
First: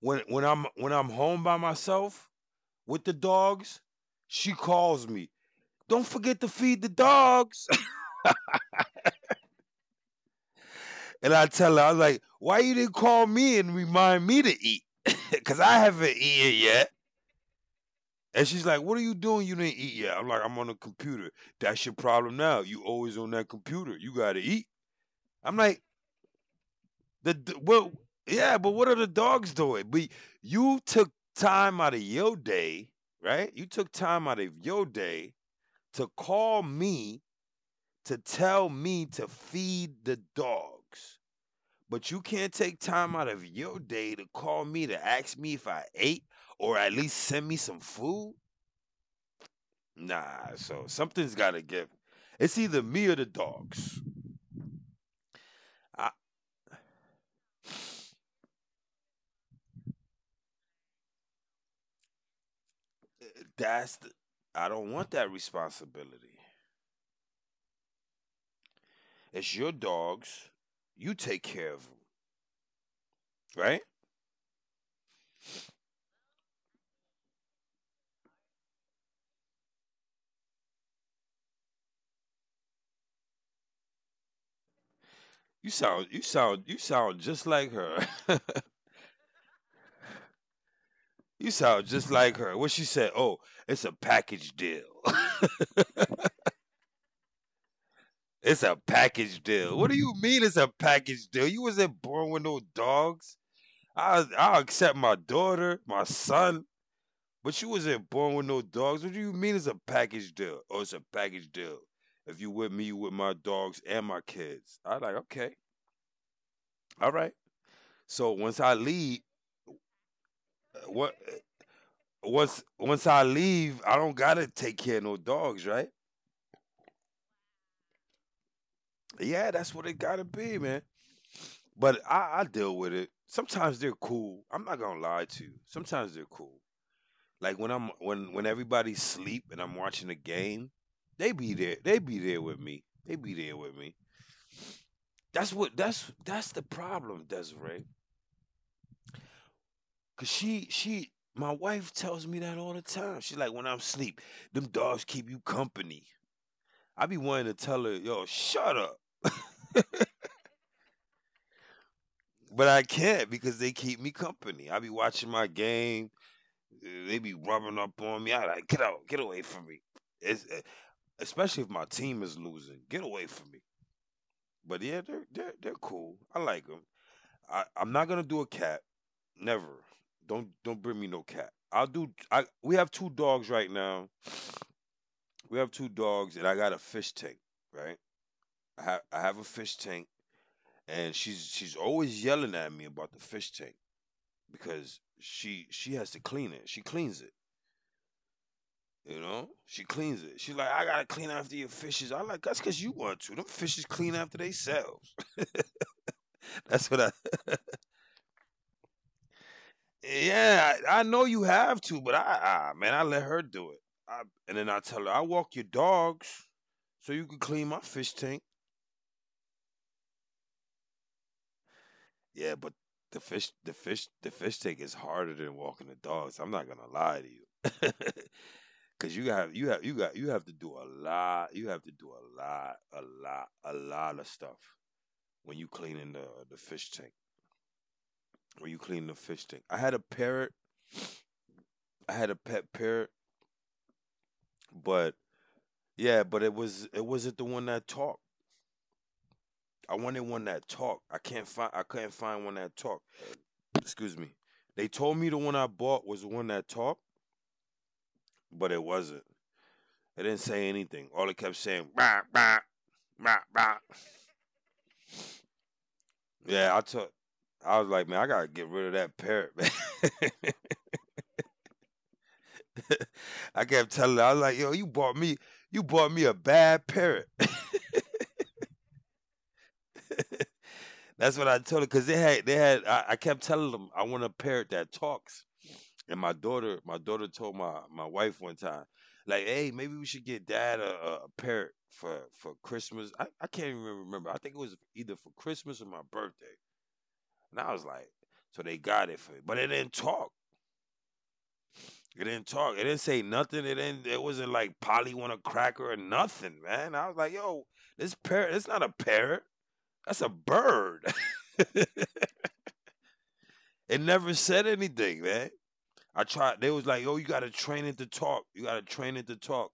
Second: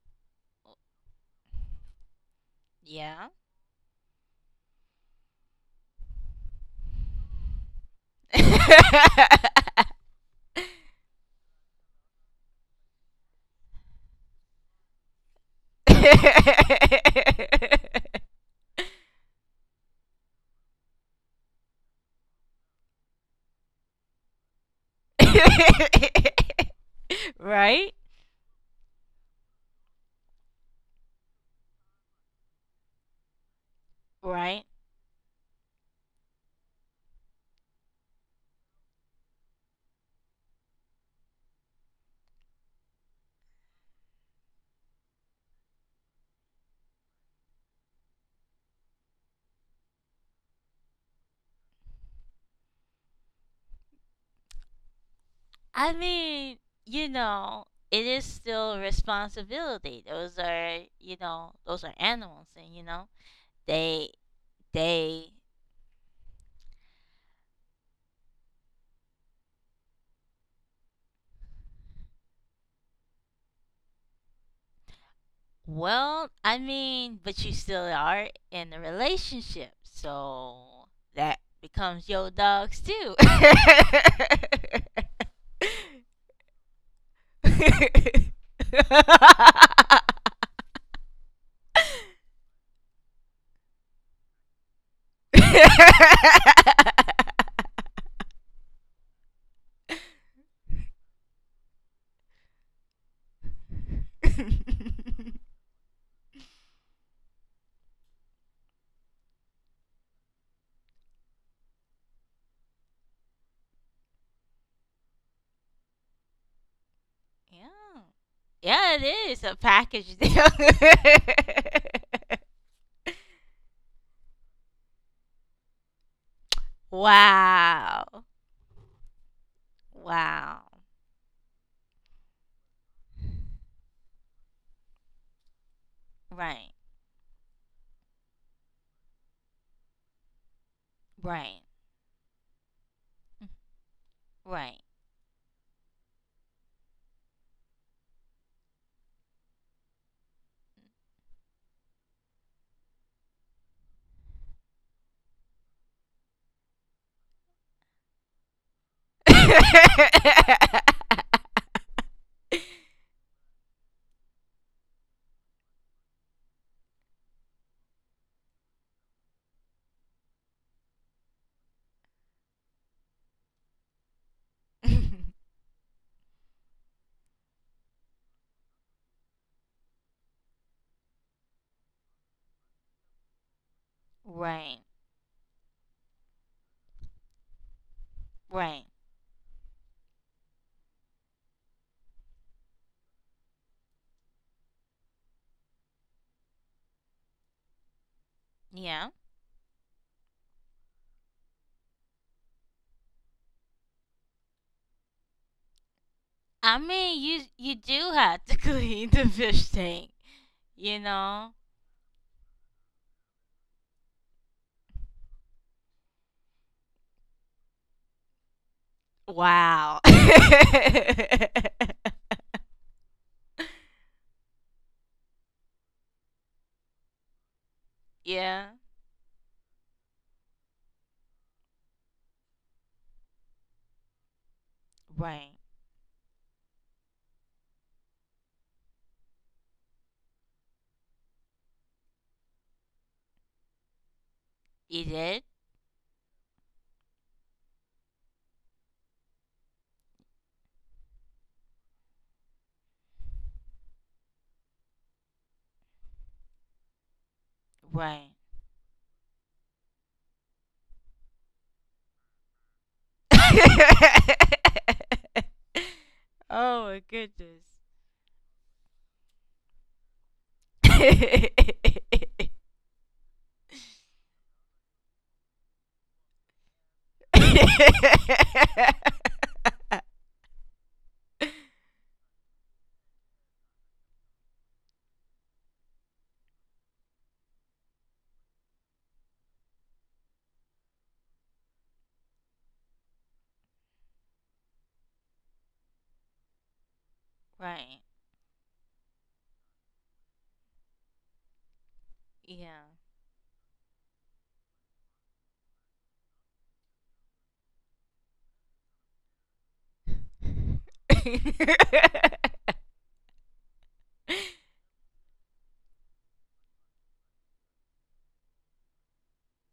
[SPEAKER 2] when when I'm when I'm home by myself with the
[SPEAKER 1] yeah.
[SPEAKER 2] dogs, she calls me. Don't forget to feed the dogs.
[SPEAKER 1] <laughs>
[SPEAKER 2] And I tell her, I was like, why you didn't call me and remind me to eat? <laughs> Because I haven't eaten yet. And she's like, what are you doing? You didn't eat yet. I'm like, I'm on a computer. That's your problem now. You always on that computer. You got to eat. I'm like, the, d well,
[SPEAKER 1] Right?
[SPEAKER 2] yeah, but what are the dogs doing? But you took time out of your day, right? You took time out of
[SPEAKER 1] Right?
[SPEAKER 2] your day to call me to tell me to feed the dogs. But you can't take time out of your day to call me to ask me if I ate or at least send me some food? Nah, so something's gotta give. It's either me or the dogs.
[SPEAKER 1] I
[SPEAKER 2] I
[SPEAKER 1] mean, you know, it is still responsibility. Those are, you know, those are animals and you know,
[SPEAKER 2] that's the,
[SPEAKER 1] they
[SPEAKER 2] I don't want that
[SPEAKER 1] they
[SPEAKER 2] responsibility. It's your dogs. You take care of them, right?
[SPEAKER 1] well, I mean, but you still are in a relationship, so that becomes your dogs too. <laughs>
[SPEAKER 2] You sound you sound you sound just like
[SPEAKER 1] Yeah.
[SPEAKER 2] her. <laughs> You sound just like her. What she said, "Oh, it's a package deal." <laughs> It's a package deal. What do you mean it's a package deal? You wasn't born with no dogs. I I accept my daughter, my son, but you wasn't born with no dogs. What do you mean it's a package deal? Oh, it's a package deal. If you with me, you with my dogs and my kids. I like, okay, all right. So once I
[SPEAKER 1] Yeah, it
[SPEAKER 2] leave,
[SPEAKER 1] is a package deal.
[SPEAKER 2] uh, what uh,
[SPEAKER 1] <laughs>
[SPEAKER 2] once once I leave, I don't gotta take care of no dogs, right?
[SPEAKER 1] Wow.
[SPEAKER 2] Yeah, that's what it gotta
[SPEAKER 1] Wow.
[SPEAKER 2] be, man. But I, I deal with it. Sometimes they're cool. I'm not gonna lie to you. Sometimes
[SPEAKER 1] Right.
[SPEAKER 2] they're cool. Like when I'm when when everybody's sleep and I'm watching a game,
[SPEAKER 1] Right.
[SPEAKER 2] they be there. They be there with me. They be there with me.
[SPEAKER 1] Right.
[SPEAKER 2] That's what that's that's the problem, Desiree. Cause she she my wife tells me that all the time. She's like, when I'm sleep, them dogs keep you company. I be wanting to tell her, yo, shut up.
[SPEAKER 1] <laughs>
[SPEAKER 2] But I can't because they keep me company. I be watching my game. They be rubbing up on me. I like, get out, get away from me. It's, eh, especially if my team is losing, get away from me. But yeah, they're they're they're cool. I like them. I I'm not gonna do a cat. Never. Don't don't bring me no cat. I'll do. I we have two dogs right now.
[SPEAKER 1] Right.
[SPEAKER 2] We have two dogs, and I got a fish tank. Right.
[SPEAKER 1] Right.
[SPEAKER 2] I have I have a fish tank, and she's she's always yelling at me about the fish tank because she she has to clean it. She cleans it.
[SPEAKER 1] Yeah.
[SPEAKER 2] You know, she cleans it. She's like, I gotta clean after your fishes. I like, that's because you want to. Them fishes clean after themselves. <laughs>
[SPEAKER 1] I
[SPEAKER 2] That's what
[SPEAKER 1] mean, you
[SPEAKER 2] I. <laughs>
[SPEAKER 1] you do have to <laughs> clean the fish tank.
[SPEAKER 2] Yeah,
[SPEAKER 1] You
[SPEAKER 2] I, I know you
[SPEAKER 1] know.
[SPEAKER 2] have to, but I, I, man, I let her do it. I, and then I tell her, I walk your dogs, so you can clean my fish tank.
[SPEAKER 1] Wow. <laughs>
[SPEAKER 2] Yeah, but the fish, the fish, the fish tank is harder than walking the dogs. I'm not gonna lie to you, <laughs>
[SPEAKER 1] Yeah.
[SPEAKER 2] because you have, you have, you got, you have to do a lot. You have to do a lot, a lot, a lot of stuff
[SPEAKER 1] Right.
[SPEAKER 2] when you cleaning the the fish tank. Were you clean the fish tank? I had a parrot. I had a pet parrot,
[SPEAKER 1] You
[SPEAKER 2] but
[SPEAKER 1] did.
[SPEAKER 2] yeah, but it was it wasn't the one that talked. I wanted one that talked. I can't find I couldn't find one that talked. Excuse me. They told me the one I bought was the one that talked,
[SPEAKER 1] Right.
[SPEAKER 2] but it wasn't. It didn't say anything. All it kept saying, bah, bah, bah, bah.
[SPEAKER 1] <laughs>
[SPEAKER 2] Yeah, I
[SPEAKER 1] Oh my
[SPEAKER 2] took.
[SPEAKER 1] goodness.
[SPEAKER 2] I was like, man, I gotta get rid of that parrot, man. <laughs>
[SPEAKER 1] <laughs>
[SPEAKER 2] I kept telling her, I was like, yo, you bought me, you bought me a bad parrot. That's what I told her because they had they had I, I kept telling them I want a parrot that talks. And my daughter, my daughter told my my wife one time, like, hey, maybe we should get dad a, a a parrot for for Christmas. I, I can't even remember. I think it was either for Christmas or my birthday. And I was
[SPEAKER 1] Right.
[SPEAKER 2] like, so they got it for me. But it didn't talk. It didn't talk. It
[SPEAKER 1] Yeah.
[SPEAKER 2] didn't say nothing. It didn't it wasn't like Polly want a cracker or nothing, man. I was like, yo, this parrot, it's not a parrot. That's a bird. <laughs>
[SPEAKER 1] <laughs>
[SPEAKER 2] It never said anything, man. I tried. They was like, "Yo, you gotta train it to talk. You gotta train it to talk."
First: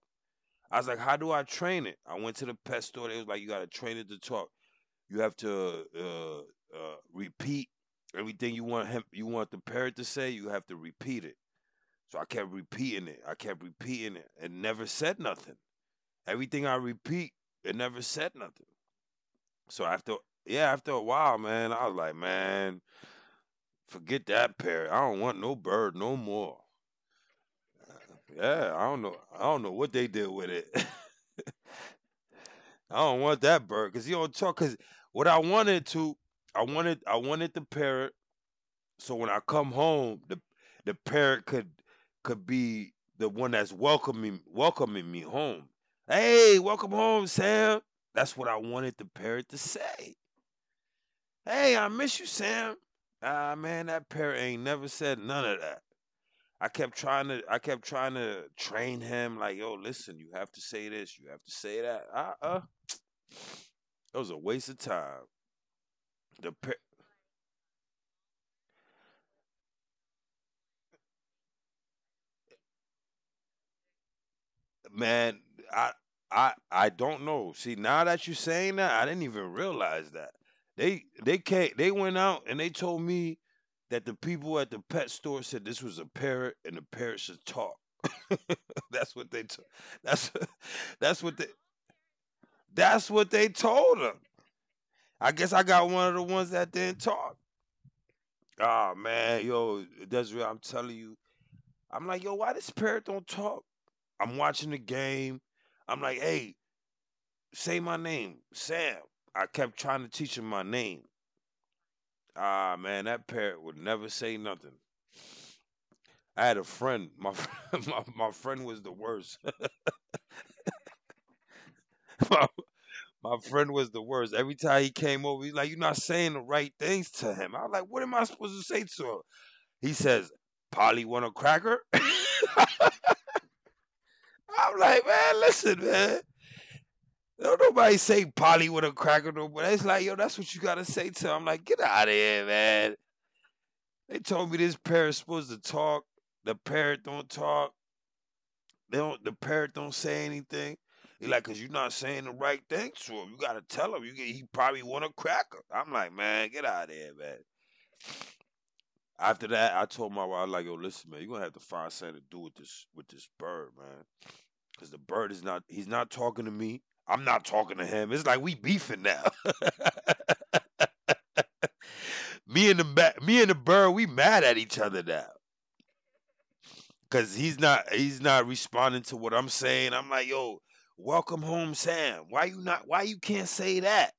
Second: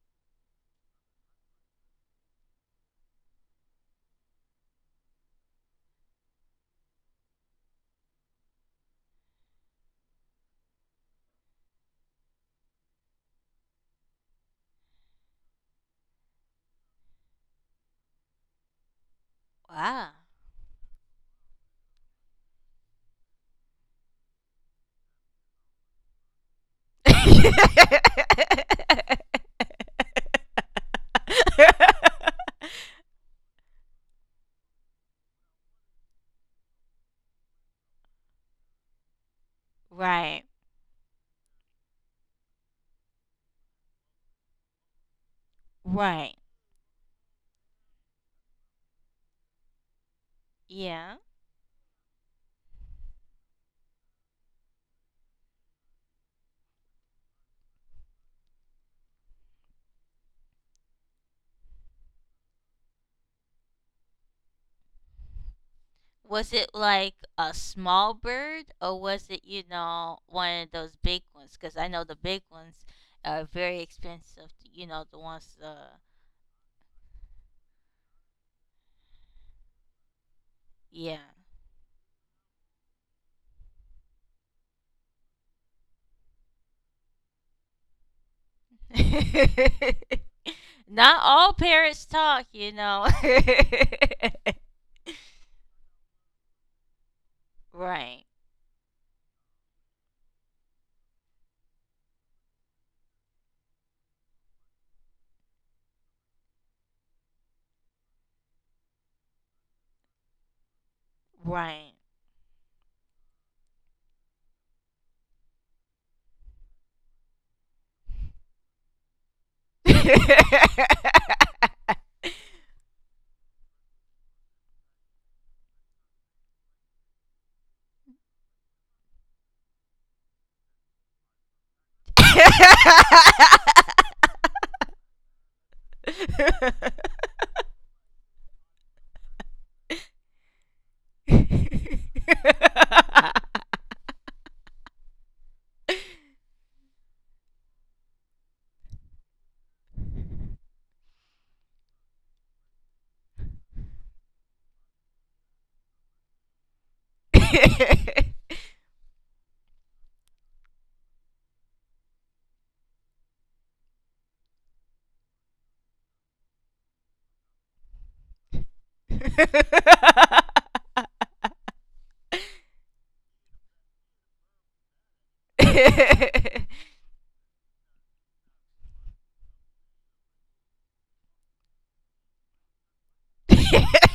[SPEAKER 2] I was like, "How do I train it?" I went to the pet store. They was like, "You gotta train it to talk. You have to uh, uh, repeat everything you want him. You want the parrot to say. You have to repeat it." So I kept repeating it. I kept repeating it. It never said nothing. Everything I repeat, it never said nothing. So
[SPEAKER 1] Wow.
[SPEAKER 2] after yeah, after a while, man, I was like, man, forget that parrot. I don't want no bird no more.
[SPEAKER 1] <laughs>
[SPEAKER 2] Yeah, I don't know. I don't know what they did with it. <laughs> I don't want that bird because you don't talk. Because what I wanted to, I wanted, I wanted the parrot. So when I come home, the
[SPEAKER 1] Right.
[SPEAKER 2] the parrot could could be the one that's welcoming welcoming me home.
[SPEAKER 1] Right.
[SPEAKER 2] Hey, welcome home, Sam. That's what I wanted the parrot to say.
[SPEAKER 1] Yeah.
[SPEAKER 2] Hey, I miss you, Sam. Ah, man, that parrot ain't never said none of that. I kept trying to I kept trying to train him, like, yo, listen, you have to say this, you have to say that, uh uh it was a waste of time. the
[SPEAKER 1] Was it
[SPEAKER 2] pa-
[SPEAKER 1] like a small bird or was it, you know, one of those big ones? Because I know the big ones are very expensive. You know, the
[SPEAKER 2] Man,
[SPEAKER 1] ones,
[SPEAKER 2] I
[SPEAKER 1] uh,
[SPEAKER 2] I I don't know. See, now that you're saying that, I didn't even realize that. They
[SPEAKER 1] yeah.
[SPEAKER 2] they came, they went out, and they told me that the people at the pet store said this was a parrot and the parrot should talk. <laughs> that's what they t- that's
[SPEAKER 1] <laughs>
[SPEAKER 2] <laughs> that's
[SPEAKER 1] Not
[SPEAKER 2] what they
[SPEAKER 1] all parents talk, you know.
[SPEAKER 2] that's what they told him.
[SPEAKER 1] <laughs>
[SPEAKER 2] I guess I got one of the ones that didn't talk.
[SPEAKER 1] Right.
[SPEAKER 2] Oh man, yo, Desiree, I'm telling you, I'm like, yo, why this parrot don't talk? I'm watching the game. I'm like, hey, say my name, Sam. I kept trying to teach him my name.
[SPEAKER 1] Right.
[SPEAKER 2] Ah man, that parrot would never say nothing. I had a friend. My <laughs> my, my friend was the worst.
[SPEAKER 1] <laughs>
[SPEAKER 2] <laughs> my, my friend was the worst. Every time he came over, he's like, "You're not saying the right things to him." I'm like, "What am I supposed to say to him?" He says, "Polly want a cracker." <laughs> I'm like, "Man, listen, man. Don't nobody say Polly with a cracker no more. It's like, yo, that's what you gotta say to him. I'm like, get out of here, man. They told me this parrot's supposed to talk. The parrot don't talk. They don't the parrot don't say anything. He like, cause you're not saying the right thing to him. You gotta tell him. You get, he probably want a cracker. I'm like, man, get out of here, man. After that, I told my wife, I was like, yo, listen, man, you're gonna have to find something to do with this with this bird, man. Cause the bird is not he's not talking to me. I'm not talking to him. It's like we beefing now. <laughs> Me and the ba- me and the bird, we mad at each other now
[SPEAKER 1] <laughs>
[SPEAKER 2] because he's not he's not responding to what I'm saying. I'm like, yo, welcome home, Sam. Why you not? Why you can't say that?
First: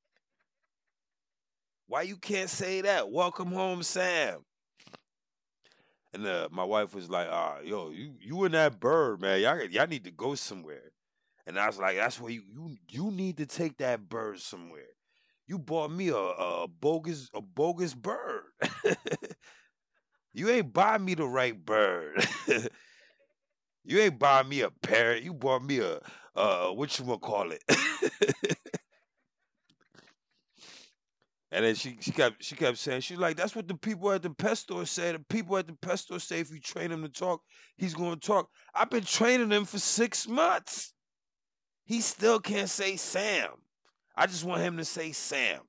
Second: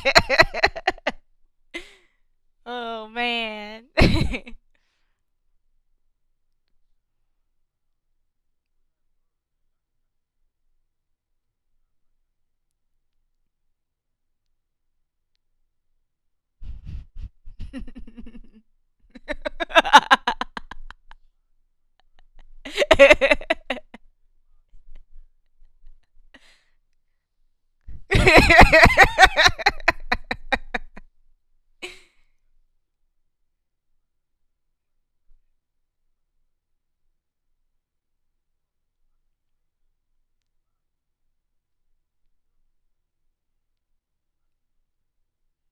[SPEAKER 2] Why you can't say
[SPEAKER 1] oh
[SPEAKER 2] that? Welcome home,
[SPEAKER 1] man.
[SPEAKER 2] Sam.
[SPEAKER 1] <laughs>
[SPEAKER 2] And uh, my wife was like, ah, yo, you you and that bird, man, y'all y'all need to go somewhere. And I was like, that's where you you you need to take that bird somewhere. You bought me a, a bogus
[SPEAKER 1] <laughs>
[SPEAKER 2] a bogus bird. <laughs> you ain't buy me the right bird. <laughs> You ain't buy me a parrot. You bought me a uh what you wanna call it. <laughs> and then she she kept she kept saying she's like that's what the people at the pet store say. The people at the pet store say if you train him to talk, he's gonna talk. I've been training him for six months. He still can't say Sam. I just want him to say Sam.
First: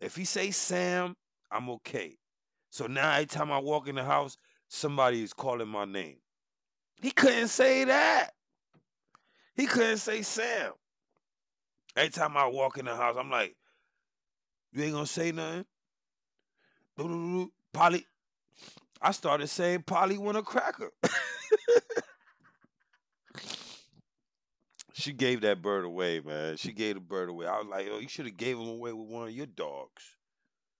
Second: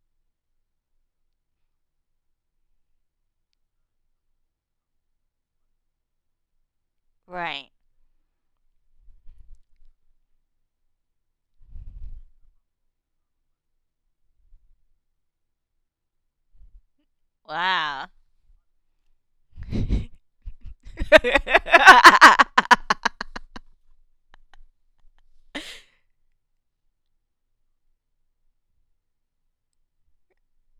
[SPEAKER 2] If he say Sam, I'm okay. So now every time I walk in the house, somebody is calling my name. He couldn't
[SPEAKER 1] Right.
[SPEAKER 2] say that. He couldn't say Sam. Every time I walk in the house, I'm like, you ain't gonna say nothing. Polly,
[SPEAKER 1] Wow.
[SPEAKER 2] I started saying Polly want a cracker. <laughs>
[SPEAKER 1] <laughs>
[SPEAKER 2] She gave that bird away, man. She gave the bird away. I was like, oh, you should have gave him away with one of your dogs.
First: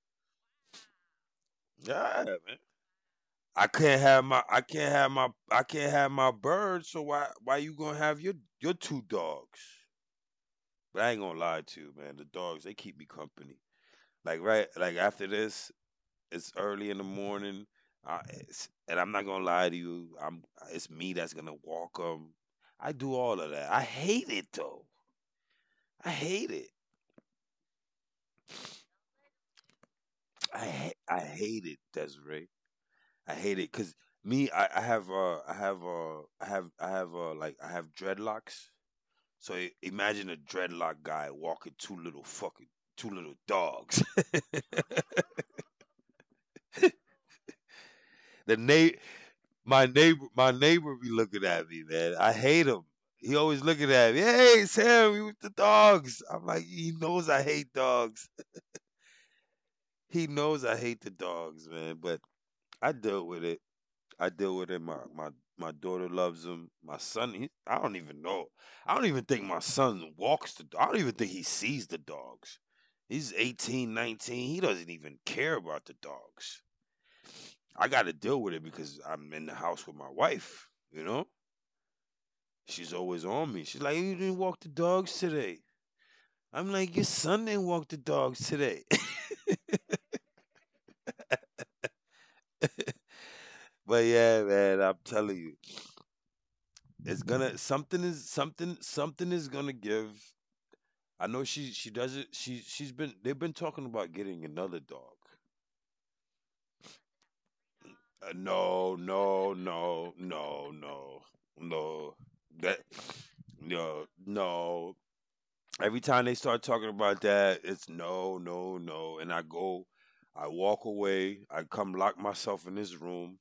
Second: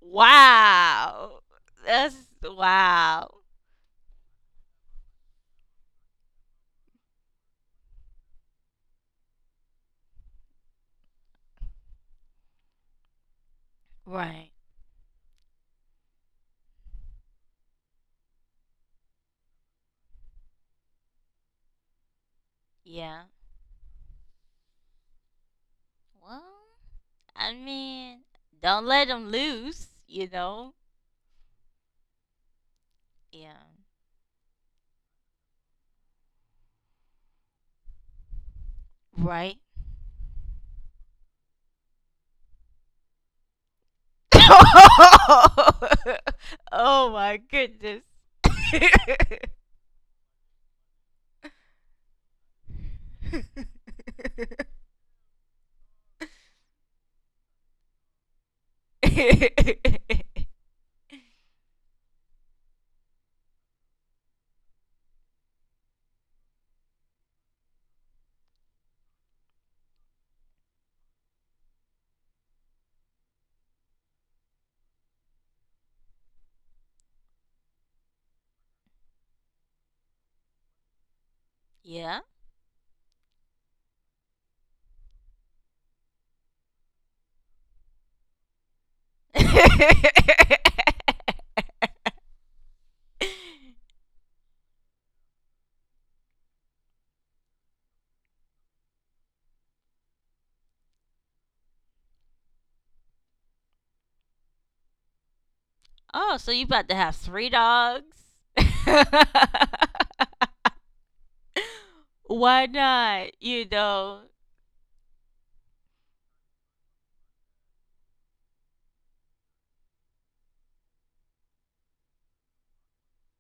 [SPEAKER 1] Wow. That's
[SPEAKER 2] Yeah, man.
[SPEAKER 1] wow.
[SPEAKER 2] I can't have my I can't have my I can't have my bird, so why why you gonna have your your two dogs? But I ain't gonna lie to you, man. The dogs, they keep me company. Like
[SPEAKER 1] Right.
[SPEAKER 2] right like after this, it's early in the morning, uh, it's, and I'm not gonna lie to you. I'm it's me that's gonna walk 'em. I do
[SPEAKER 1] Yeah.
[SPEAKER 2] all of that. I hate it though. I hate it.
[SPEAKER 1] Well, I mean, don't let them loose, you
[SPEAKER 2] I
[SPEAKER 1] know?
[SPEAKER 2] ha- I hate it, Desiree. I
[SPEAKER 1] Yeah.
[SPEAKER 2] hate it because me, I, I have uh, I have uh, I have I have uh, like I have dreadlocks. So
[SPEAKER 1] Right?
[SPEAKER 2] i- imagine a dreadlock guy walking two little fucking two little dogs. <laughs>
[SPEAKER 1] <laughs> Oh my goodness.
[SPEAKER 2] The neigh
[SPEAKER 1] <laughs>
[SPEAKER 2] My neighbor, my neighbor be looking at me, man. I hate him. He always looking at me. Hey, Sam, you with the dogs? I'm like, he knows I hate dogs. He knows I hate the dogs, man. But I deal with it. I deal with it. My my my daughter loves him. My son, he, I don't even know. I don't even think my son walks the. I don't even think he sees the dogs. He's eighteen, nineteen. He doesn't even care about the dogs. I got to deal with it because I'm in the house with my wife. You know.
[SPEAKER 1] Yeah.
[SPEAKER 2] She's always on me. She's like, "You didn't walk the dogs today." I'm like, "Your son didn't walk the dogs today." <laughs>
[SPEAKER 1] <laughs>
[SPEAKER 2] but yeah, man, I'm telling you, it's gonna something is something something is gonna give. I know she she doesn't she she's been they've been talking about getting another dog.
[SPEAKER 1] Oh, so you about to have three dogs?
[SPEAKER 2] Uh,
[SPEAKER 1] <laughs>
[SPEAKER 2] no, no, no, no, no, no.
[SPEAKER 1] Why
[SPEAKER 2] That
[SPEAKER 1] not? You
[SPEAKER 2] no,
[SPEAKER 1] know.
[SPEAKER 2] no. Every time they start talking about that, it's no, no, no. And I go, I walk away, I come lock myself in this room.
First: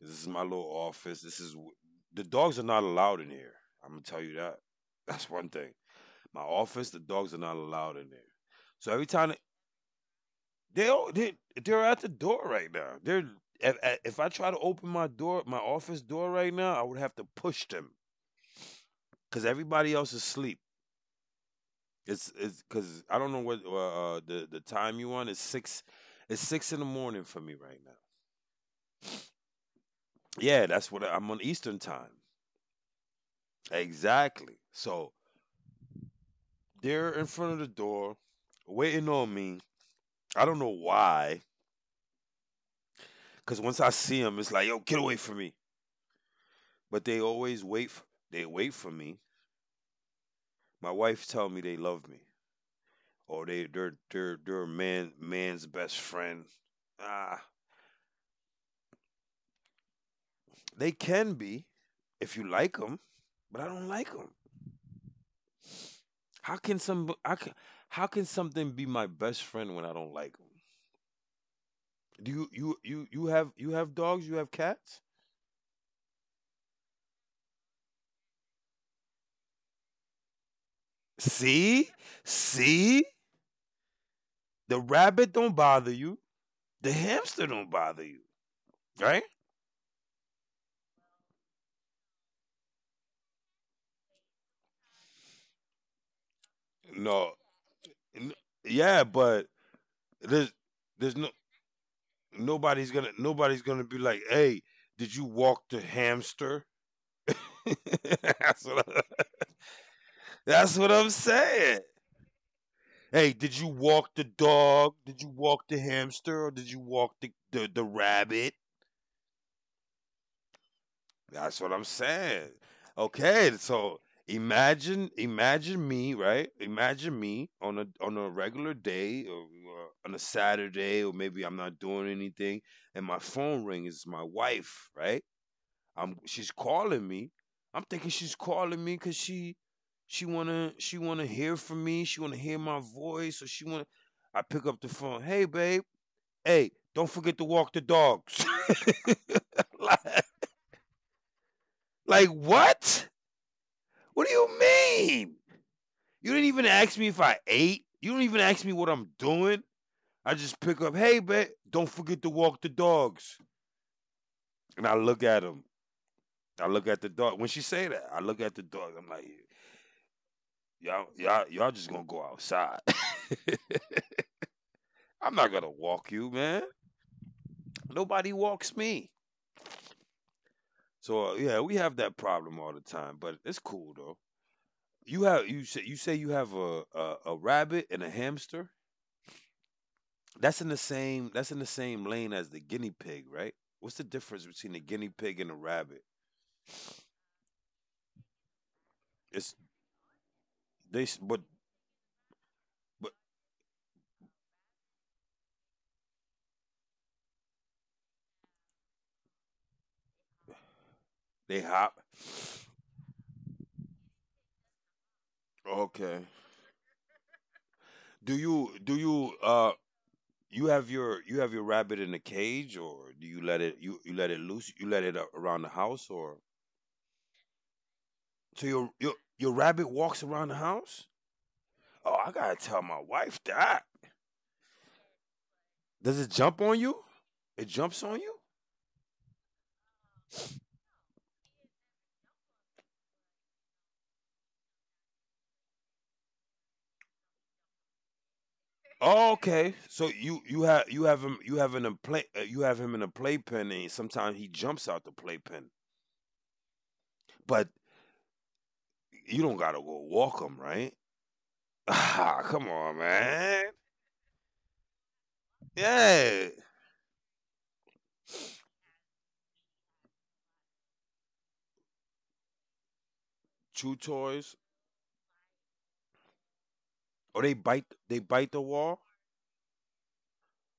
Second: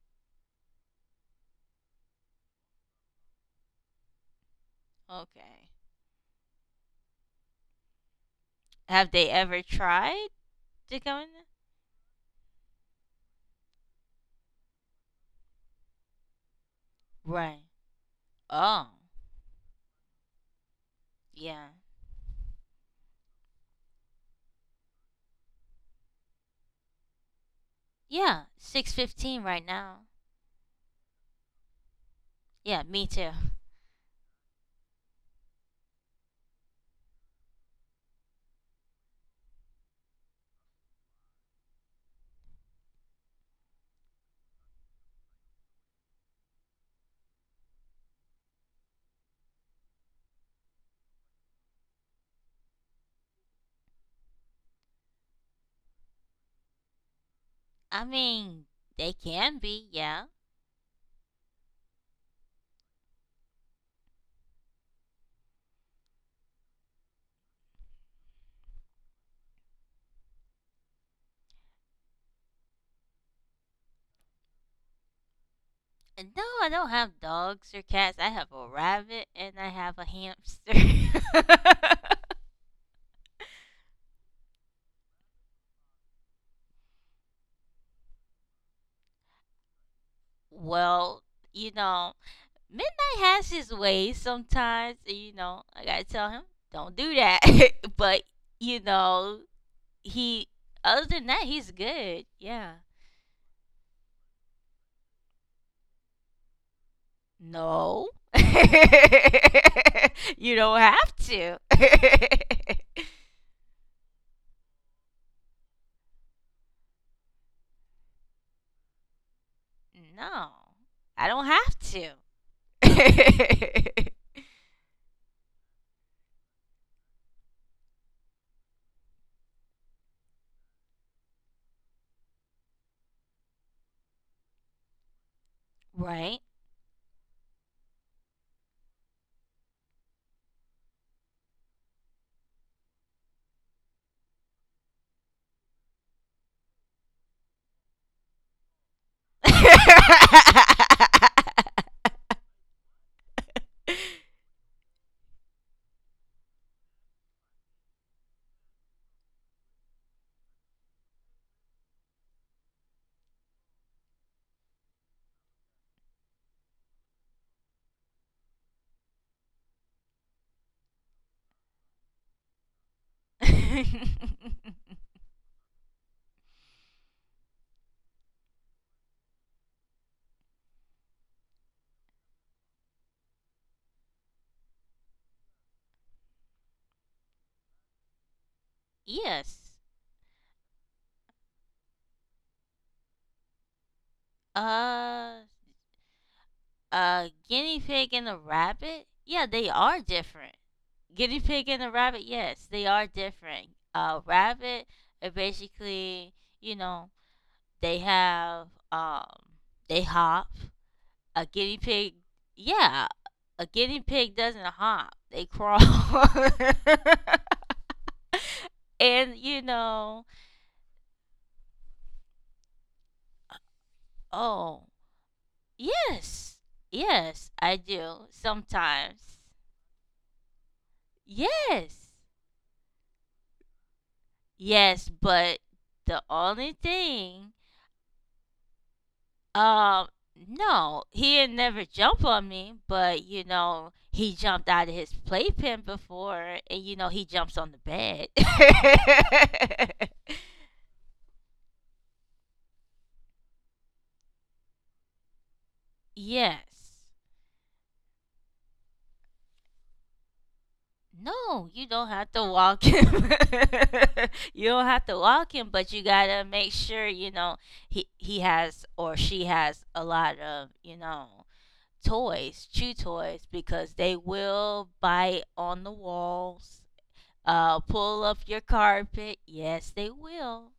[SPEAKER 2] This is my little office. This is wh- the dogs are not allowed in here. I'm gonna tell you that. <laughs> That's one
[SPEAKER 1] Okay.
[SPEAKER 2] thing. My office, the dogs are not allowed in there. So every
[SPEAKER 1] Have they
[SPEAKER 2] time
[SPEAKER 1] ever tried
[SPEAKER 2] they
[SPEAKER 1] to
[SPEAKER 2] all-
[SPEAKER 1] come
[SPEAKER 2] they
[SPEAKER 1] in?
[SPEAKER 2] they're at the door right now. They're if, if I try to open my door, my office door right now, I would have to
[SPEAKER 1] Right.
[SPEAKER 2] push them
[SPEAKER 1] Oh.
[SPEAKER 2] because everybody else is asleep.
[SPEAKER 1] Yeah.
[SPEAKER 2] It's it's because I don't know what uh, uh, the the time you on. It's six. It's six in the morning for me right now.
[SPEAKER 1] Yeah. Six fifteen right now.
[SPEAKER 2] Yeah, that's what I- I'm on Eastern time.
[SPEAKER 1] Yeah, me too.
[SPEAKER 2] Exactly. So they're in front of the door, waiting on me. I don't know why. Cause once I see them, it's like, yo, get away from me. But they always wait. F They wait for me. My wife tell me they love me, or they they're they're they're a man man's best friend. Ah,
[SPEAKER 1] I mean, they can be, yeah.
[SPEAKER 2] they can be if you like them, but I don't like them. How can some how can, how can something be my best friend when I don't like them? Do you you you you have you have dogs? You have cats?
[SPEAKER 1] And no, I don't have dogs or cats. I have a rabbit and I have a hamster.
[SPEAKER 2] See? See? The rabbit don't bother you. The hamster don't bother you, right?
[SPEAKER 1] <laughs> Well, you know, Midnight has his ways sometimes. And, you know, I gotta tell him, don't do
[SPEAKER 2] No.
[SPEAKER 1] that. <laughs> But,
[SPEAKER 2] N-
[SPEAKER 1] you
[SPEAKER 2] yeah,
[SPEAKER 1] know,
[SPEAKER 2] but
[SPEAKER 1] he,
[SPEAKER 2] there's
[SPEAKER 1] other
[SPEAKER 2] there's
[SPEAKER 1] than
[SPEAKER 2] no
[SPEAKER 1] that, he's good. Yeah.
[SPEAKER 2] nobody's going to nobody's going to be like, "Hey, did you walk the hamster?"
[SPEAKER 1] No.
[SPEAKER 2] <laughs> that's what
[SPEAKER 1] <laughs>
[SPEAKER 2] I,
[SPEAKER 1] You
[SPEAKER 2] that's
[SPEAKER 1] don't
[SPEAKER 2] what I'm
[SPEAKER 1] have to.
[SPEAKER 2] saying.
[SPEAKER 1] <laughs>
[SPEAKER 2] Hey, did you walk the dog? Did you walk the hamster or did you walk the the, the rabbit?
[SPEAKER 1] No, I don't
[SPEAKER 2] That's what
[SPEAKER 1] have
[SPEAKER 2] I'm saying. Okay, so
[SPEAKER 1] to. <laughs>
[SPEAKER 2] imagine imagine me, right? Imagine me on a on a regular day or uh, on a Saturday or maybe I'm not doing anything and my phone ring is my wife, right? I'm
[SPEAKER 1] Right?
[SPEAKER 2] She's calling me. I'm thinking she's calling me cuz she she want to she want to hear from me. She want to hear my voice or she want to I pick up the phone. Hey, babe. Hey, don't forget to walk the dogs.
[SPEAKER 1] <laughs>
[SPEAKER 2] <laughs> like, like, what? What do you mean? You didn't even ask me if I ate. You don't even ask me what I'm doing. I just pick up, hey, babe, don't forget to walk the dogs. And I look at him. I look at the dog. When she say that, I look at the dog. I'm like, y'all, y'all, y'all just gonna go outside. <laughs> I'm not gonna walk you, man. Nobody walks me. So uh, yeah, we have that problem all the time, but it's cool though. You have you say you say you have a, a a rabbit and a hamster.
[SPEAKER 1] Yes.
[SPEAKER 2] That's in the same that's in the same lane as the guinea pig, right? What's the difference between the guinea
[SPEAKER 1] Uh,
[SPEAKER 2] pig and a rabbit?
[SPEAKER 1] a guinea pig and a rabbit? Yeah,
[SPEAKER 2] It's
[SPEAKER 1] they are different.
[SPEAKER 2] they s-
[SPEAKER 1] Guinea
[SPEAKER 2] but
[SPEAKER 1] pig and a rabbit, yes, they are
[SPEAKER 2] but
[SPEAKER 1] different. A rabbit, uh, basically, you know, they have, um, they hop, a
[SPEAKER 2] They
[SPEAKER 1] guinea
[SPEAKER 2] hop.
[SPEAKER 1] pig, yeah, a guinea pig doesn't hop, they crawl. <laughs>
[SPEAKER 2] Okay. Do you do
[SPEAKER 1] And
[SPEAKER 2] you
[SPEAKER 1] you
[SPEAKER 2] uh
[SPEAKER 1] know,
[SPEAKER 2] you have your you have your rabbit in a cage or do you let it you, you let it loose?
[SPEAKER 1] oh,
[SPEAKER 2] You let it a- around the house or
[SPEAKER 1] yes, yes, I do
[SPEAKER 2] so your your
[SPEAKER 1] sometimes.
[SPEAKER 2] your rabbit walks around the house?
[SPEAKER 1] Yes,
[SPEAKER 2] Oh, I gotta tell my wife that.
[SPEAKER 1] yes, but the
[SPEAKER 2] Does it jump
[SPEAKER 1] only
[SPEAKER 2] on you?
[SPEAKER 1] thing,
[SPEAKER 2] It jumps on you?
[SPEAKER 1] um, no, he had never jumped on me, but you know, he jumped out of his playpen before, and you know, he jumps on the bed.
[SPEAKER 2] Oh, okay. So you you have you have him you have in a play uh, you have him in a playpen and sometimes he jumps out the playpen.
[SPEAKER 1] <laughs> Yes.
[SPEAKER 2] But you don't gotta go walk him, right?
[SPEAKER 1] No, you
[SPEAKER 2] <laughs>
[SPEAKER 1] don't have
[SPEAKER 2] Ah,
[SPEAKER 1] to
[SPEAKER 2] come
[SPEAKER 1] walk
[SPEAKER 2] on,
[SPEAKER 1] him.
[SPEAKER 2] man.
[SPEAKER 1] <laughs> You don't have to walk him, but you gotta
[SPEAKER 2] Yeah.
[SPEAKER 1] make sure you know he he has or she has a lot of you know toys, chew toys, because
[SPEAKER 2] Chew
[SPEAKER 1] they
[SPEAKER 2] toys.
[SPEAKER 1] will bite on the walls,
[SPEAKER 2] Or they
[SPEAKER 1] uh,
[SPEAKER 2] bite they
[SPEAKER 1] pull up
[SPEAKER 2] bite the
[SPEAKER 1] your
[SPEAKER 2] wall.
[SPEAKER 1] carpet. Yes, they will.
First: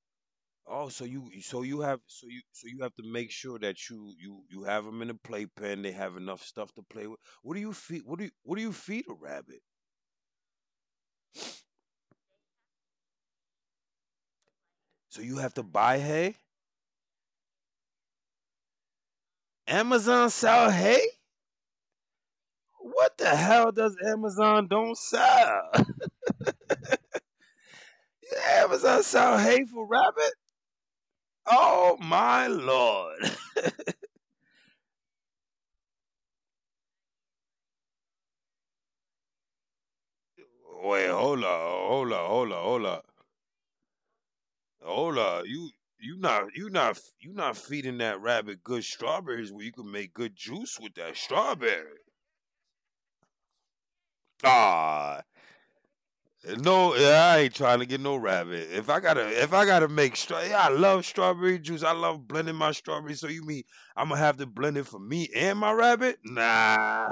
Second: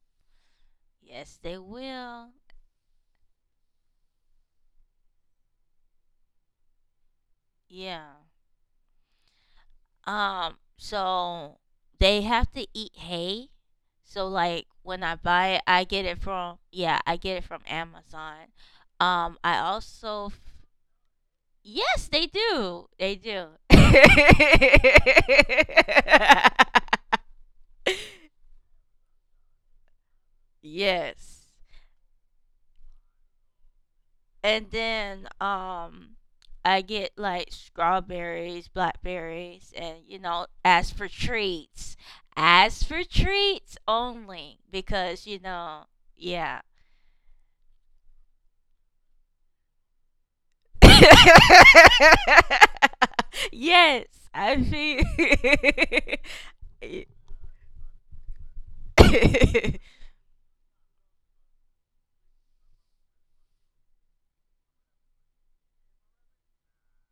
[SPEAKER 2] Oh, so
[SPEAKER 1] Yes,
[SPEAKER 2] you
[SPEAKER 1] they
[SPEAKER 2] so you have so
[SPEAKER 1] will.
[SPEAKER 2] you so you have to make sure that you you you have them in a playpen. They have enough stuff to play with. What do you feed?
[SPEAKER 1] Yeah.
[SPEAKER 2] What do you what do you feed a rabbit?
[SPEAKER 1] Um, so they have to eat hay. So like when I
[SPEAKER 2] So you
[SPEAKER 1] buy
[SPEAKER 2] have
[SPEAKER 1] it,
[SPEAKER 2] to
[SPEAKER 1] I
[SPEAKER 2] buy
[SPEAKER 1] get it
[SPEAKER 2] hay.
[SPEAKER 1] from yeah, I get it from Amazon. Um, I also
[SPEAKER 2] Amazon
[SPEAKER 1] f-
[SPEAKER 2] sell hay.
[SPEAKER 1] yes, they do. They
[SPEAKER 2] What the
[SPEAKER 1] do.
[SPEAKER 2] hell does Amazon don't sell? <laughs>
[SPEAKER 1] <laughs>
[SPEAKER 2] Amazon sell hateful rabbit?
[SPEAKER 1] Yes.
[SPEAKER 2] Oh my lord! <laughs>
[SPEAKER 1] And then um I get like strawberries, blackberries, and you know, as for
[SPEAKER 2] Wait, hold up,
[SPEAKER 1] treats,
[SPEAKER 2] hold up, hold up,
[SPEAKER 1] as
[SPEAKER 2] hold
[SPEAKER 1] for
[SPEAKER 2] up,
[SPEAKER 1] treats only,
[SPEAKER 2] hold
[SPEAKER 1] because you
[SPEAKER 2] up. You
[SPEAKER 1] know,
[SPEAKER 2] you not
[SPEAKER 1] yeah.
[SPEAKER 2] you not you not feeding that rabbit good strawberries where you can make good juice with
[SPEAKER 1] <laughs>
[SPEAKER 2] that strawberry.
[SPEAKER 1] Yes, I mean,
[SPEAKER 2] Ah, no, I ain't trying to get no rabbit. If I gotta, if I gotta
[SPEAKER 1] <laughs>
[SPEAKER 2] make straw, yeah, I love strawberry juice. I love blending my strawberries. So you mean I'm gonna have to blend it for me and my rabbit? Nah,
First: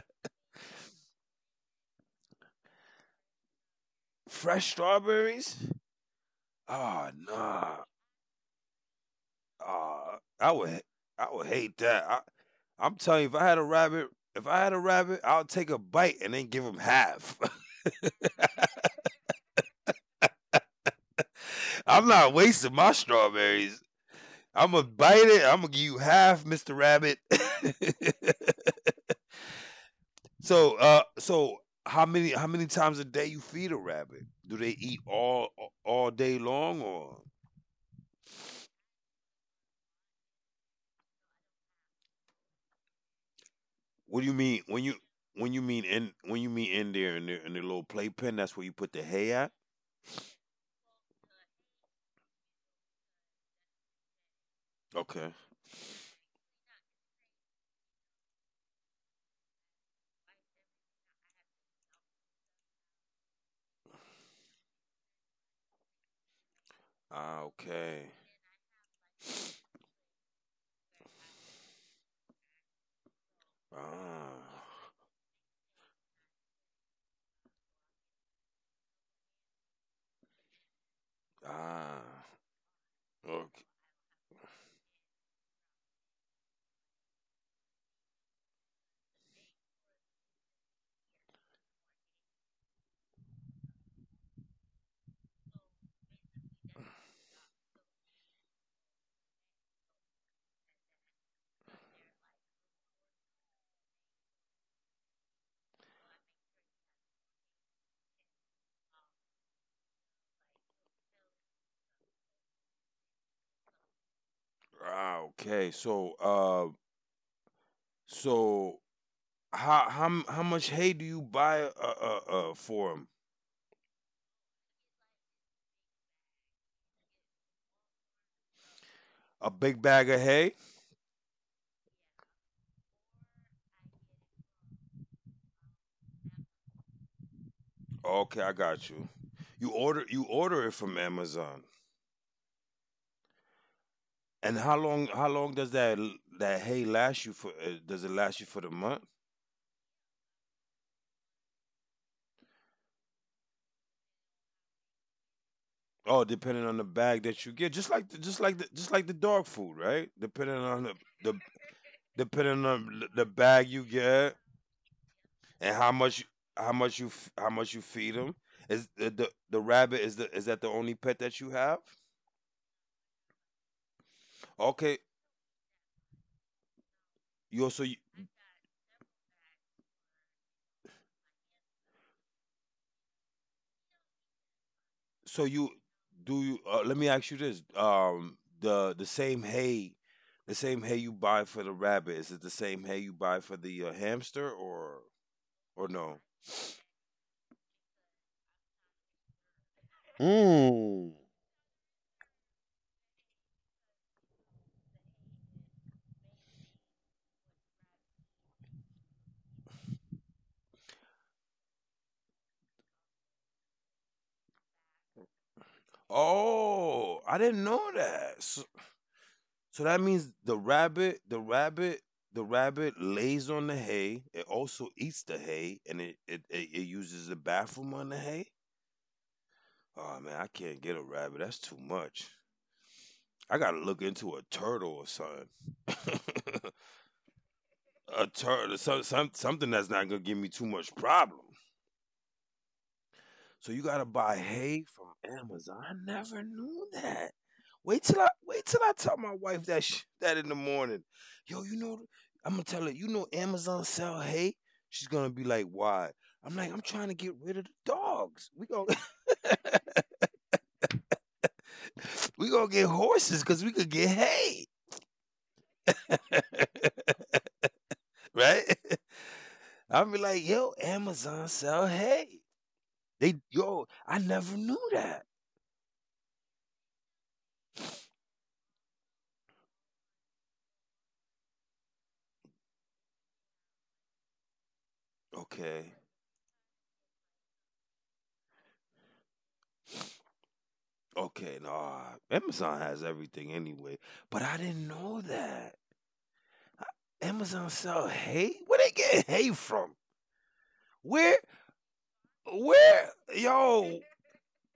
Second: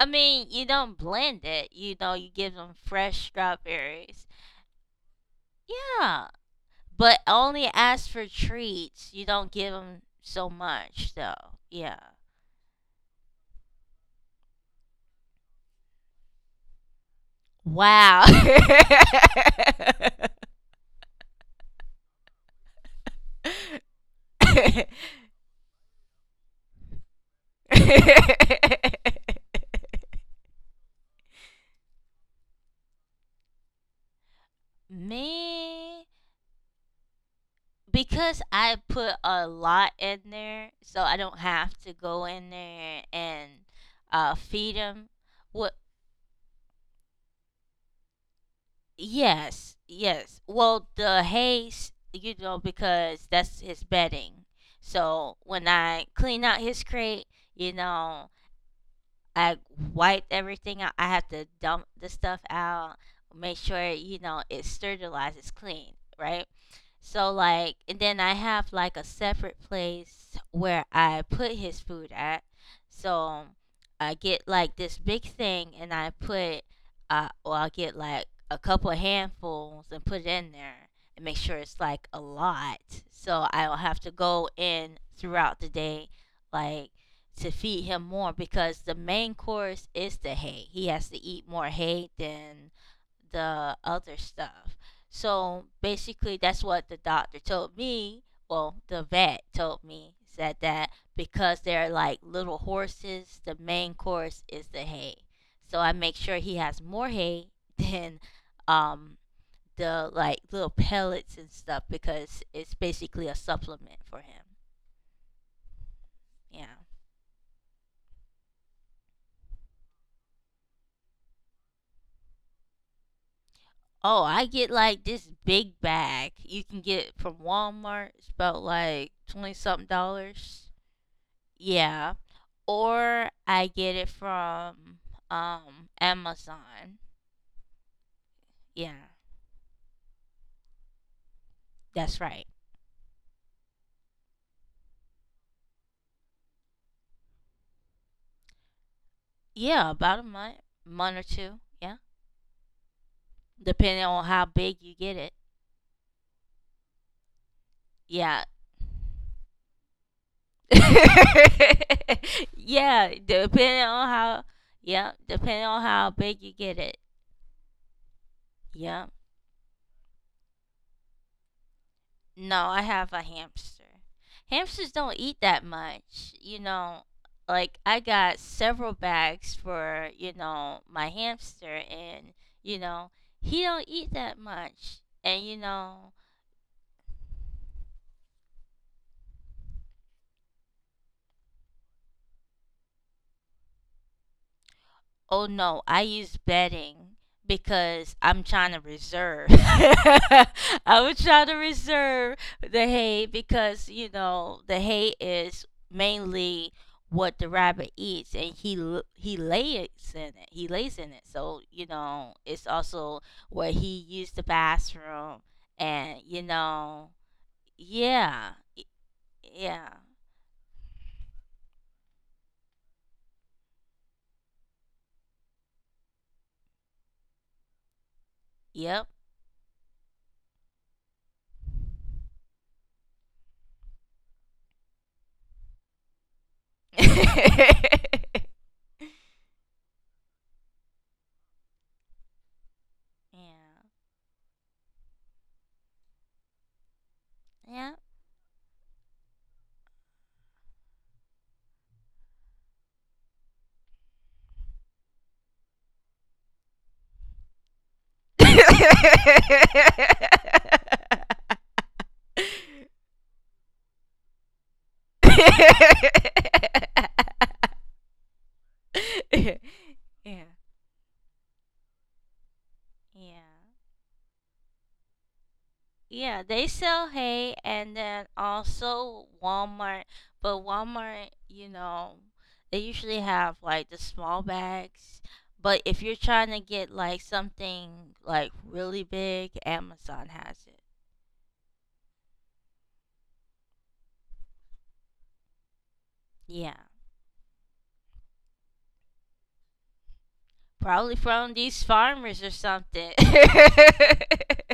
[SPEAKER 1] I mean, you don't blend it. You know, you give them fresh strawberries.
[SPEAKER 2] fresh strawberries?
[SPEAKER 1] Yeah,
[SPEAKER 2] Ah,
[SPEAKER 1] but only
[SPEAKER 2] nah.
[SPEAKER 1] ask for treats. You don't give them
[SPEAKER 2] Ah,
[SPEAKER 1] so
[SPEAKER 2] I would
[SPEAKER 1] much,
[SPEAKER 2] I would
[SPEAKER 1] though.
[SPEAKER 2] hate
[SPEAKER 1] Yeah.
[SPEAKER 2] that. I, I'm telling you, if I had a rabbit, if I had a rabbit, I'll take a bite and then give him half.
[SPEAKER 1] Wow. <laughs>
[SPEAKER 2] <laughs> I'm not wasting my strawberries. I'm gonna bite it. I'm gonna give you half, Mister Rabbit. <laughs> so, uh, so how many how many times a day you feed a rabbit? Do they eat all
[SPEAKER 1] Me,
[SPEAKER 2] all day long or?
[SPEAKER 1] because I put a lot in there, so I don't have to go in there and
[SPEAKER 2] What do you
[SPEAKER 1] uh,
[SPEAKER 2] mean
[SPEAKER 1] feed
[SPEAKER 2] when you
[SPEAKER 1] them.
[SPEAKER 2] when you
[SPEAKER 1] What?
[SPEAKER 2] mean in when you mean in there in the in the little playpen? That's where you put the hay at.
[SPEAKER 1] Yes, yes. Well, the haze, you know, because that's his bedding.
[SPEAKER 2] Okay.
[SPEAKER 1] So when I clean out his crate, you know, I wipe everything out. I have to dump the stuff out, make sure you know it's sterilized, it's clean, right? So
[SPEAKER 2] Ah.
[SPEAKER 1] like, and
[SPEAKER 2] Okay.
[SPEAKER 1] then I have like a separate place where I put his food at. So I get
[SPEAKER 2] Ah.
[SPEAKER 1] like this big thing, and I put, uh, well, I get like a couple of handfuls and put it in there and make sure it's like
[SPEAKER 2] Ah.
[SPEAKER 1] a lot. So
[SPEAKER 2] Okay.
[SPEAKER 1] I'll have to go in throughout the day, like to feed him more because the main course is the hay. He has to eat more hay than the other stuff. So basically, that's what the doctor told me. Well, the vet told me said that because they're like little horses, the main course is the hay. So I make sure he has more hay <laughs> than um, the like little pellets and stuff because it's basically a supplement for him.
[SPEAKER 2] Ah. Okay. So.
[SPEAKER 1] Yeah.
[SPEAKER 2] Uh. So. How how m- how much hay do you buy uh, uh, uh for him?
[SPEAKER 1] Oh, I get like this big bag. You can get it from Walmart. It's about like
[SPEAKER 2] A
[SPEAKER 1] twenty
[SPEAKER 2] big
[SPEAKER 1] something
[SPEAKER 2] bag of hay?
[SPEAKER 1] dollars. Yeah. Or I get it from um Amazon.
[SPEAKER 2] Okay, I got
[SPEAKER 1] Yeah.
[SPEAKER 2] you. You order you order it from Amazon.
[SPEAKER 1] That's right.
[SPEAKER 2] And how long how long does that that hay last you for? Uh, does it last you for the month?
[SPEAKER 1] Yeah, about a month month or two. Yeah. Depending on how big you get it.
[SPEAKER 2] Oh, depending on the bag that you get, just like the, just
[SPEAKER 1] Yeah.
[SPEAKER 2] like the, just like the dog food, right? Depending on the, the
[SPEAKER 1] <laughs>
[SPEAKER 2] depending on
[SPEAKER 1] Yeah.
[SPEAKER 2] the bag
[SPEAKER 1] Depending
[SPEAKER 2] you
[SPEAKER 1] on
[SPEAKER 2] get,
[SPEAKER 1] how yeah, depending
[SPEAKER 2] and
[SPEAKER 1] on
[SPEAKER 2] how
[SPEAKER 1] how
[SPEAKER 2] much
[SPEAKER 1] big you
[SPEAKER 2] how
[SPEAKER 1] get it.
[SPEAKER 2] much you f- how much you feed them. Is
[SPEAKER 1] Yeah.
[SPEAKER 2] the, the the rabbit, is the is that the only pet that you have?
[SPEAKER 1] No, I have a hamster. Hamsters
[SPEAKER 2] Okay,
[SPEAKER 1] don't eat that much. You know,
[SPEAKER 2] you
[SPEAKER 1] like
[SPEAKER 2] also
[SPEAKER 1] I got several bags for, you know, my hamster and, you know, he don't eat that much.
[SPEAKER 2] so
[SPEAKER 1] And you
[SPEAKER 2] you
[SPEAKER 1] know,
[SPEAKER 2] do you uh, let me ask you this. um the the same hay, the same hay you buy for the rabbit, is it the same hay you buy for the uh, hamster or
[SPEAKER 1] oh no,
[SPEAKER 2] or
[SPEAKER 1] I
[SPEAKER 2] no?
[SPEAKER 1] use bedding because I'm trying to reserve. <laughs> I
[SPEAKER 2] Mm.
[SPEAKER 1] was trying to reserve the hay because you know the hay is mainly what the rabbit eats, and he l- he lays in it. He lays in it, so you know it's also where he used the bathroom, and you know,
[SPEAKER 2] Oh, I didn't know that.
[SPEAKER 1] yeah,
[SPEAKER 2] So, so
[SPEAKER 1] yeah,
[SPEAKER 2] that means the rabbit, the rabbit, the rabbit lays on the hay. It also eats the hay, and it it, it, it uses the bathroom on the hay.
[SPEAKER 1] yep.
[SPEAKER 2] Oh man, I can't get a rabbit. That's too much. I gotta look into a turtle or something. <laughs> A
[SPEAKER 1] <laughs>
[SPEAKER 2] turtle, some, some, something that's not gonna give me too much problem. So you
[SPEAKER 1] Yeah.
[SPEAKER 2] gotta buy hay from Amazon. I never knew that.
[SPEAKER 1] Yeah.
[SPEAKER 2] Wait till I wait till I tell my wife that sh- that in the morning. Yo, you know, I'm gonna tell her. You know, Amazon sell hay. She's gonna be like, why? I'm like, I'm trying to get rid of the dogs. We gonna
[SPEAKER 1] yeah.
[SPEAKER 2] <laughs> we gonna get horses because we could get hay, <laughs> right?
[SPEAKER 1] Yeah.
[SPEAKER 2] I'll be like, yo, Amazon sell hay.
[SPEAKER 1] Yeah.
[SPEAKER 2] They yo, I never knew that.
[SPEAKER 1] Yeah, they sell hay and then also Walmart. But Walmart, you know, they usually have like the small bags. But
[SPEAKER 2] Okay,
[SPEAKER 1] if you're trying to get like something like really big, Amazon has it.
[SPEAKER 2] Okay, nah. Amazon has everything anyway. But I didn't know that.
[SPEAKER 1] Yeah.
[SPEAKER 2] Amazon sell hay? Where they get hay from?
[SPEAKER 1] Probably
[SPEAKER 2] Where
[SPEAKER 1] from these farmers or
[SPEAKER 2] where
[SPEAKER 1] something.
[SPEAKER 2] yo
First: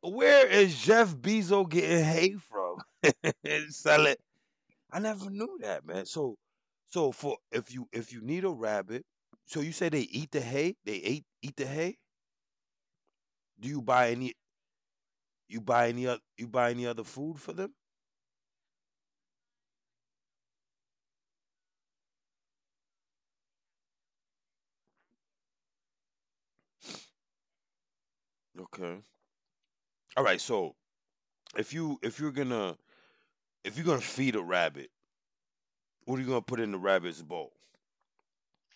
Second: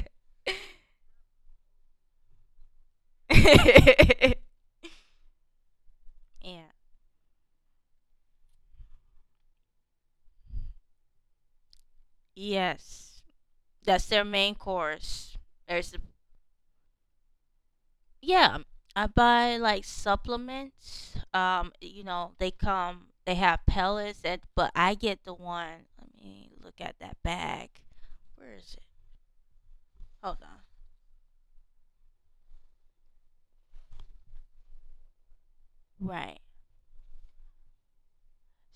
[SPEAKER 2] Where
[SPEAKER 1] <laughs>
[SPEAKER 2] is Jeff Bezos getting hay from? <laughs> And sell it.
[SPEAKER 1] <laughs>
[SPEAKER 2] I never knew that, man. So
[SPEAKER 1] Yeah.
[SPEAKER 2] so for if you if you need a rabbit, so you say they eat the hay? They ate eat the hay?
[SPEAKER 1] Yes,
[SPEAKER 2] Do you
[SPEAKER 1] that's
[SPEAKER 2] buy
[SPEAKER 1] their
[SPEAKER 2] any
[SPEAKER 1] main course.
[SPEAKER 2] you buy
[SPEAKER 1] There's the
[SPEAKER 2] any oth- you buy any other food for them?
[SPEAKER 1] yeah. I buy like supplements. Um, you know, they come. They have pellets. That, but I get the one. Let me look at that bag. Where is it?
[SPEAKER 2] Okay. All right,
[SPEAKER 1] Hold on.
[SPEAKER 2] so if you if you're gonna If you're gonna feed a rabbit, what are you
[SPEAKER 1] Right.
[SPEAKER 2] gonna put in the rabbit's bowl?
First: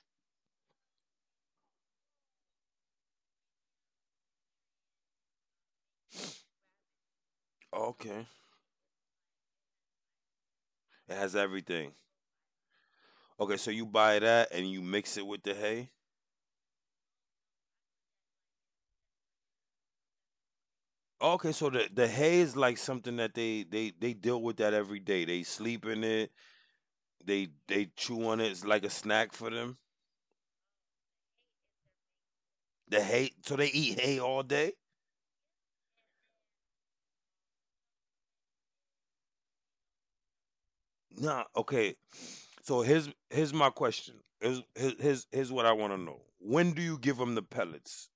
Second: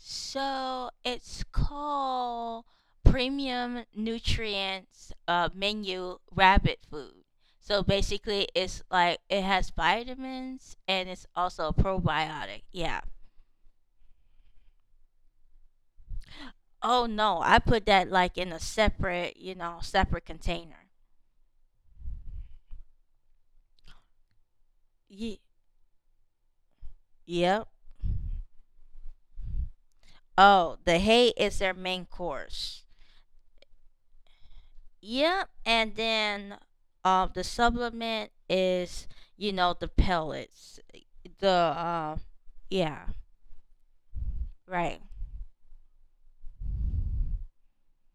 [SPEAKER 1] So it's called Premium Nutrients uh, Menu Rabbit Food. So
[SPEAKER 2] Okay,
[SPEAKER 1] basically, it's like it has vitamins and
[SPEAKER 2] it
[SPEAKER 1] it's
[SPEAKER 2] has
[SPEAKER 1] also a
[SPEAKER 2] everything.
[SPEAKER 1] probiotic. Yeah.
[SPEAKER 2] Okay, so you buy that and you mix it with the hay.
[SPEAKER 1] Oh no, I put that like in a separate, you know, separate container.
[SPEAKER 2] Okay, so the the hay is like something that they they they deal with that every day.
[SPEAKER 1] Ye-
[SPEAKER 2] They sleep in it. They
[SPEAKER 1] yep.
[SPEAKER 2] they chew on it. It's like a snack for them.
[SPEAKER 1] Oh, the hay is their main course.
[SPEAKER 2] The hay, so they eat hay all day.
[SPEAKER 1] Yep. And then uh, the supplement is, you know, the pellets.
[SPEAKER 2] Nah,
[SPEAKER 1] The,
[SPEAKER 2] okay.
[SPEAKER 1] uh,
[SPEAKER 2] So
[SPEAKER 1] yeah.
[SPEAKER 2] here's here's my question. Here's
[SPEAKER 1] Right.
[SPEAKER 2] here's here's what I want to know. When do you give them the pellets?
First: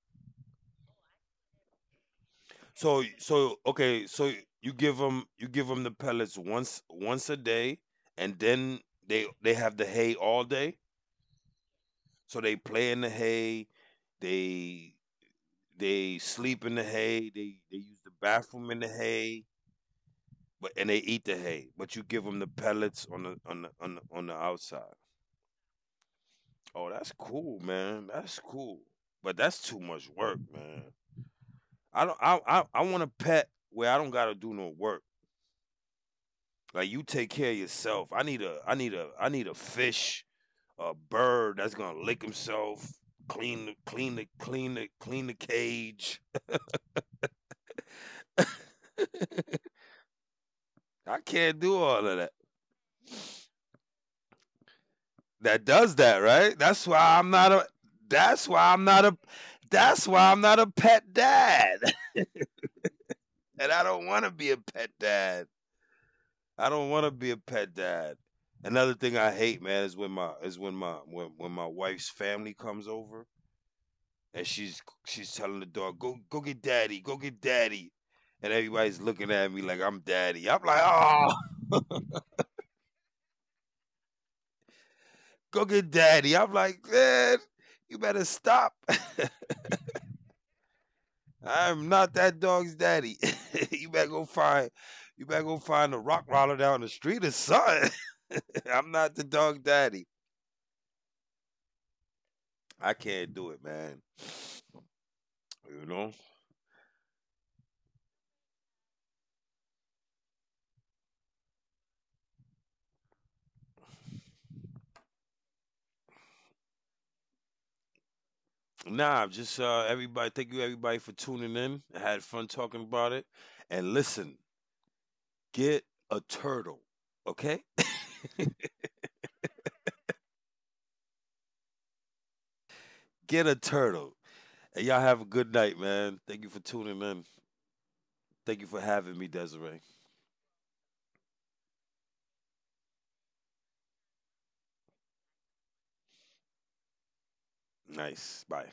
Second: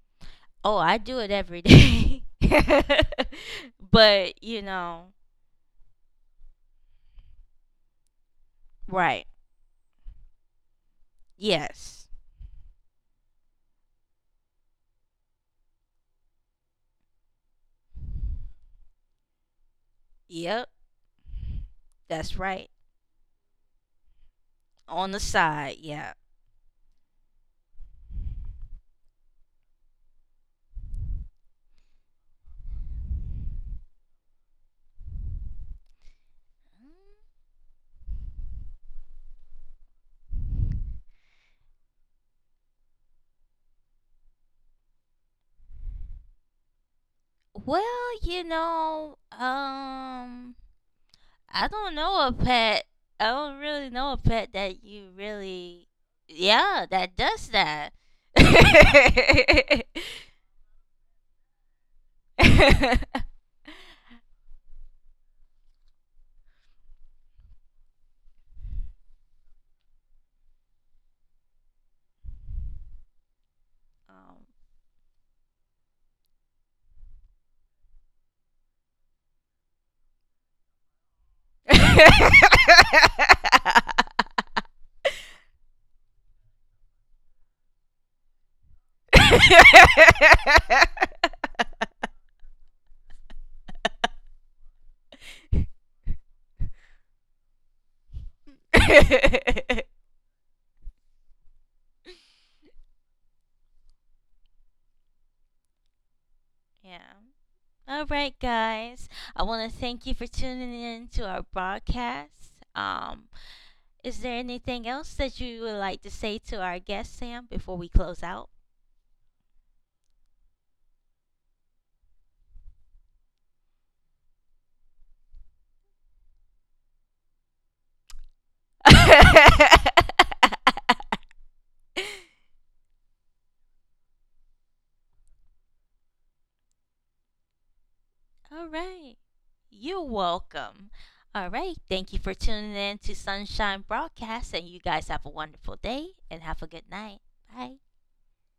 [SPEAKER 1] Oh, I do it every day.
[SPEAKER 2] So
[SPEAKER 1] <laughs>
[SPEAKER 2] so okay, so
[SPEAKER 1] But, you
[SPEAKER 2] you give
[SPEAKER 1] know,
[SPEAKER 2] them you give them the pellets once once a day, and then
[SPEAKER 1] right.
[SPEAKER 2] they they have the hay all day.
[SPEAKER 1] Yes.
[SPEAKER 2] So they play in the hay, they they sleep in the hay, they they use the bathroom in the hay,
[SPEAKER 1] Yep.
[SPEAKER 2] but and they eat the hay. But you give
[SPEAKER 1] That's
[SPEAKER 2] them the
[SPEAKER 1] right.
[SPEAKER 2] pellets on the on the on the, on the outside.
[SPEAKER 1] On the side, yeah.
[SPEAKER 2] Oh, that's cool, man. That's cool. But that's too much work, man. I don't I I, I want a pet where I don't gotta do no work. Like, you take care of yourself. I need a I need a I need a fish, a bird that's gonna lick himself, clean the clean the clean the clean the cage.
[SPEAKER 1] Well, you know, um
[SPEAKER 2] I can't
[SPEAKER 1] I
[SPEAKER 2] do
[SPEAKER 1] don't
[SPEAKER 2] all of
[SPEAKER 1] know a
[SPEAKER 2] that.
[SPEAKER 1] pet. I don't really know a pet that you
[SPEAKER 2] That
[SPEAKER 1] really
[SPEAKER 2] does that, right?
[SPEAKER 1] yeah,
[SPEAKER 2] That's why
[SPEAKER 1] that
[SPEAKER 2] I'm
[SPEAKER 1] does
[SPEAKER 2] not a
[SPEAKER 1] that.
[SPEAKER 2] that's why I'm not a That's why I'm not a pet dad. <laughs> And I don't wanna be a pet dad. I don't wanna be a pet dad. Another thing I hate, man, is when my is when my when, when my wife's family comes over
[SPEAKER 1] <laughs> um.
[SPEAKER 2] and she's she's telling the dog, "Go go get daddy, go get daddy," and everybody's looking at me like I'm daddy. I'm like, "Oh,
[SPEAKER 1] <laughs>
[SPEAKER 2] go get daddy." I'm like, "Man, you better stop.
[SPEAKER 1] <laughs> yeah.
[SPEAKER 2] <laughs> I'm not that dog's daddy. <laughs> You better go find, you better go find a rock roller down the street or something. <laughs> I'm not the dog daddy. I can't do it, man." You know,
[SPEAKER 1] All right, guys. I want to thank you for tuning in to our broadcast. Um, is there anything else that you would like to say to our guest, Sam, before we close out? <laughs>
[SPEAKER 2] nah. Just uh, everybody, thank you everybody for tuning in. I had fun talking about it. And listen, get a turtle, okay? <laughs> Get a turtle. And y'all have a good night, man. Thank you for tuning in. Thank you for
[SPEAKER 1] All
[SPEAKER 2] having me,
[SPEAKER 1] right.
[SPEAKER 2] Desiree.
[SPEAKER 1] You're welcome. All right. Thank you for tuning in to Sunshine Broadcast, and you guys have a wonderful day and have a good night. Bye.
[SPEAKER 2] Nice. Bye.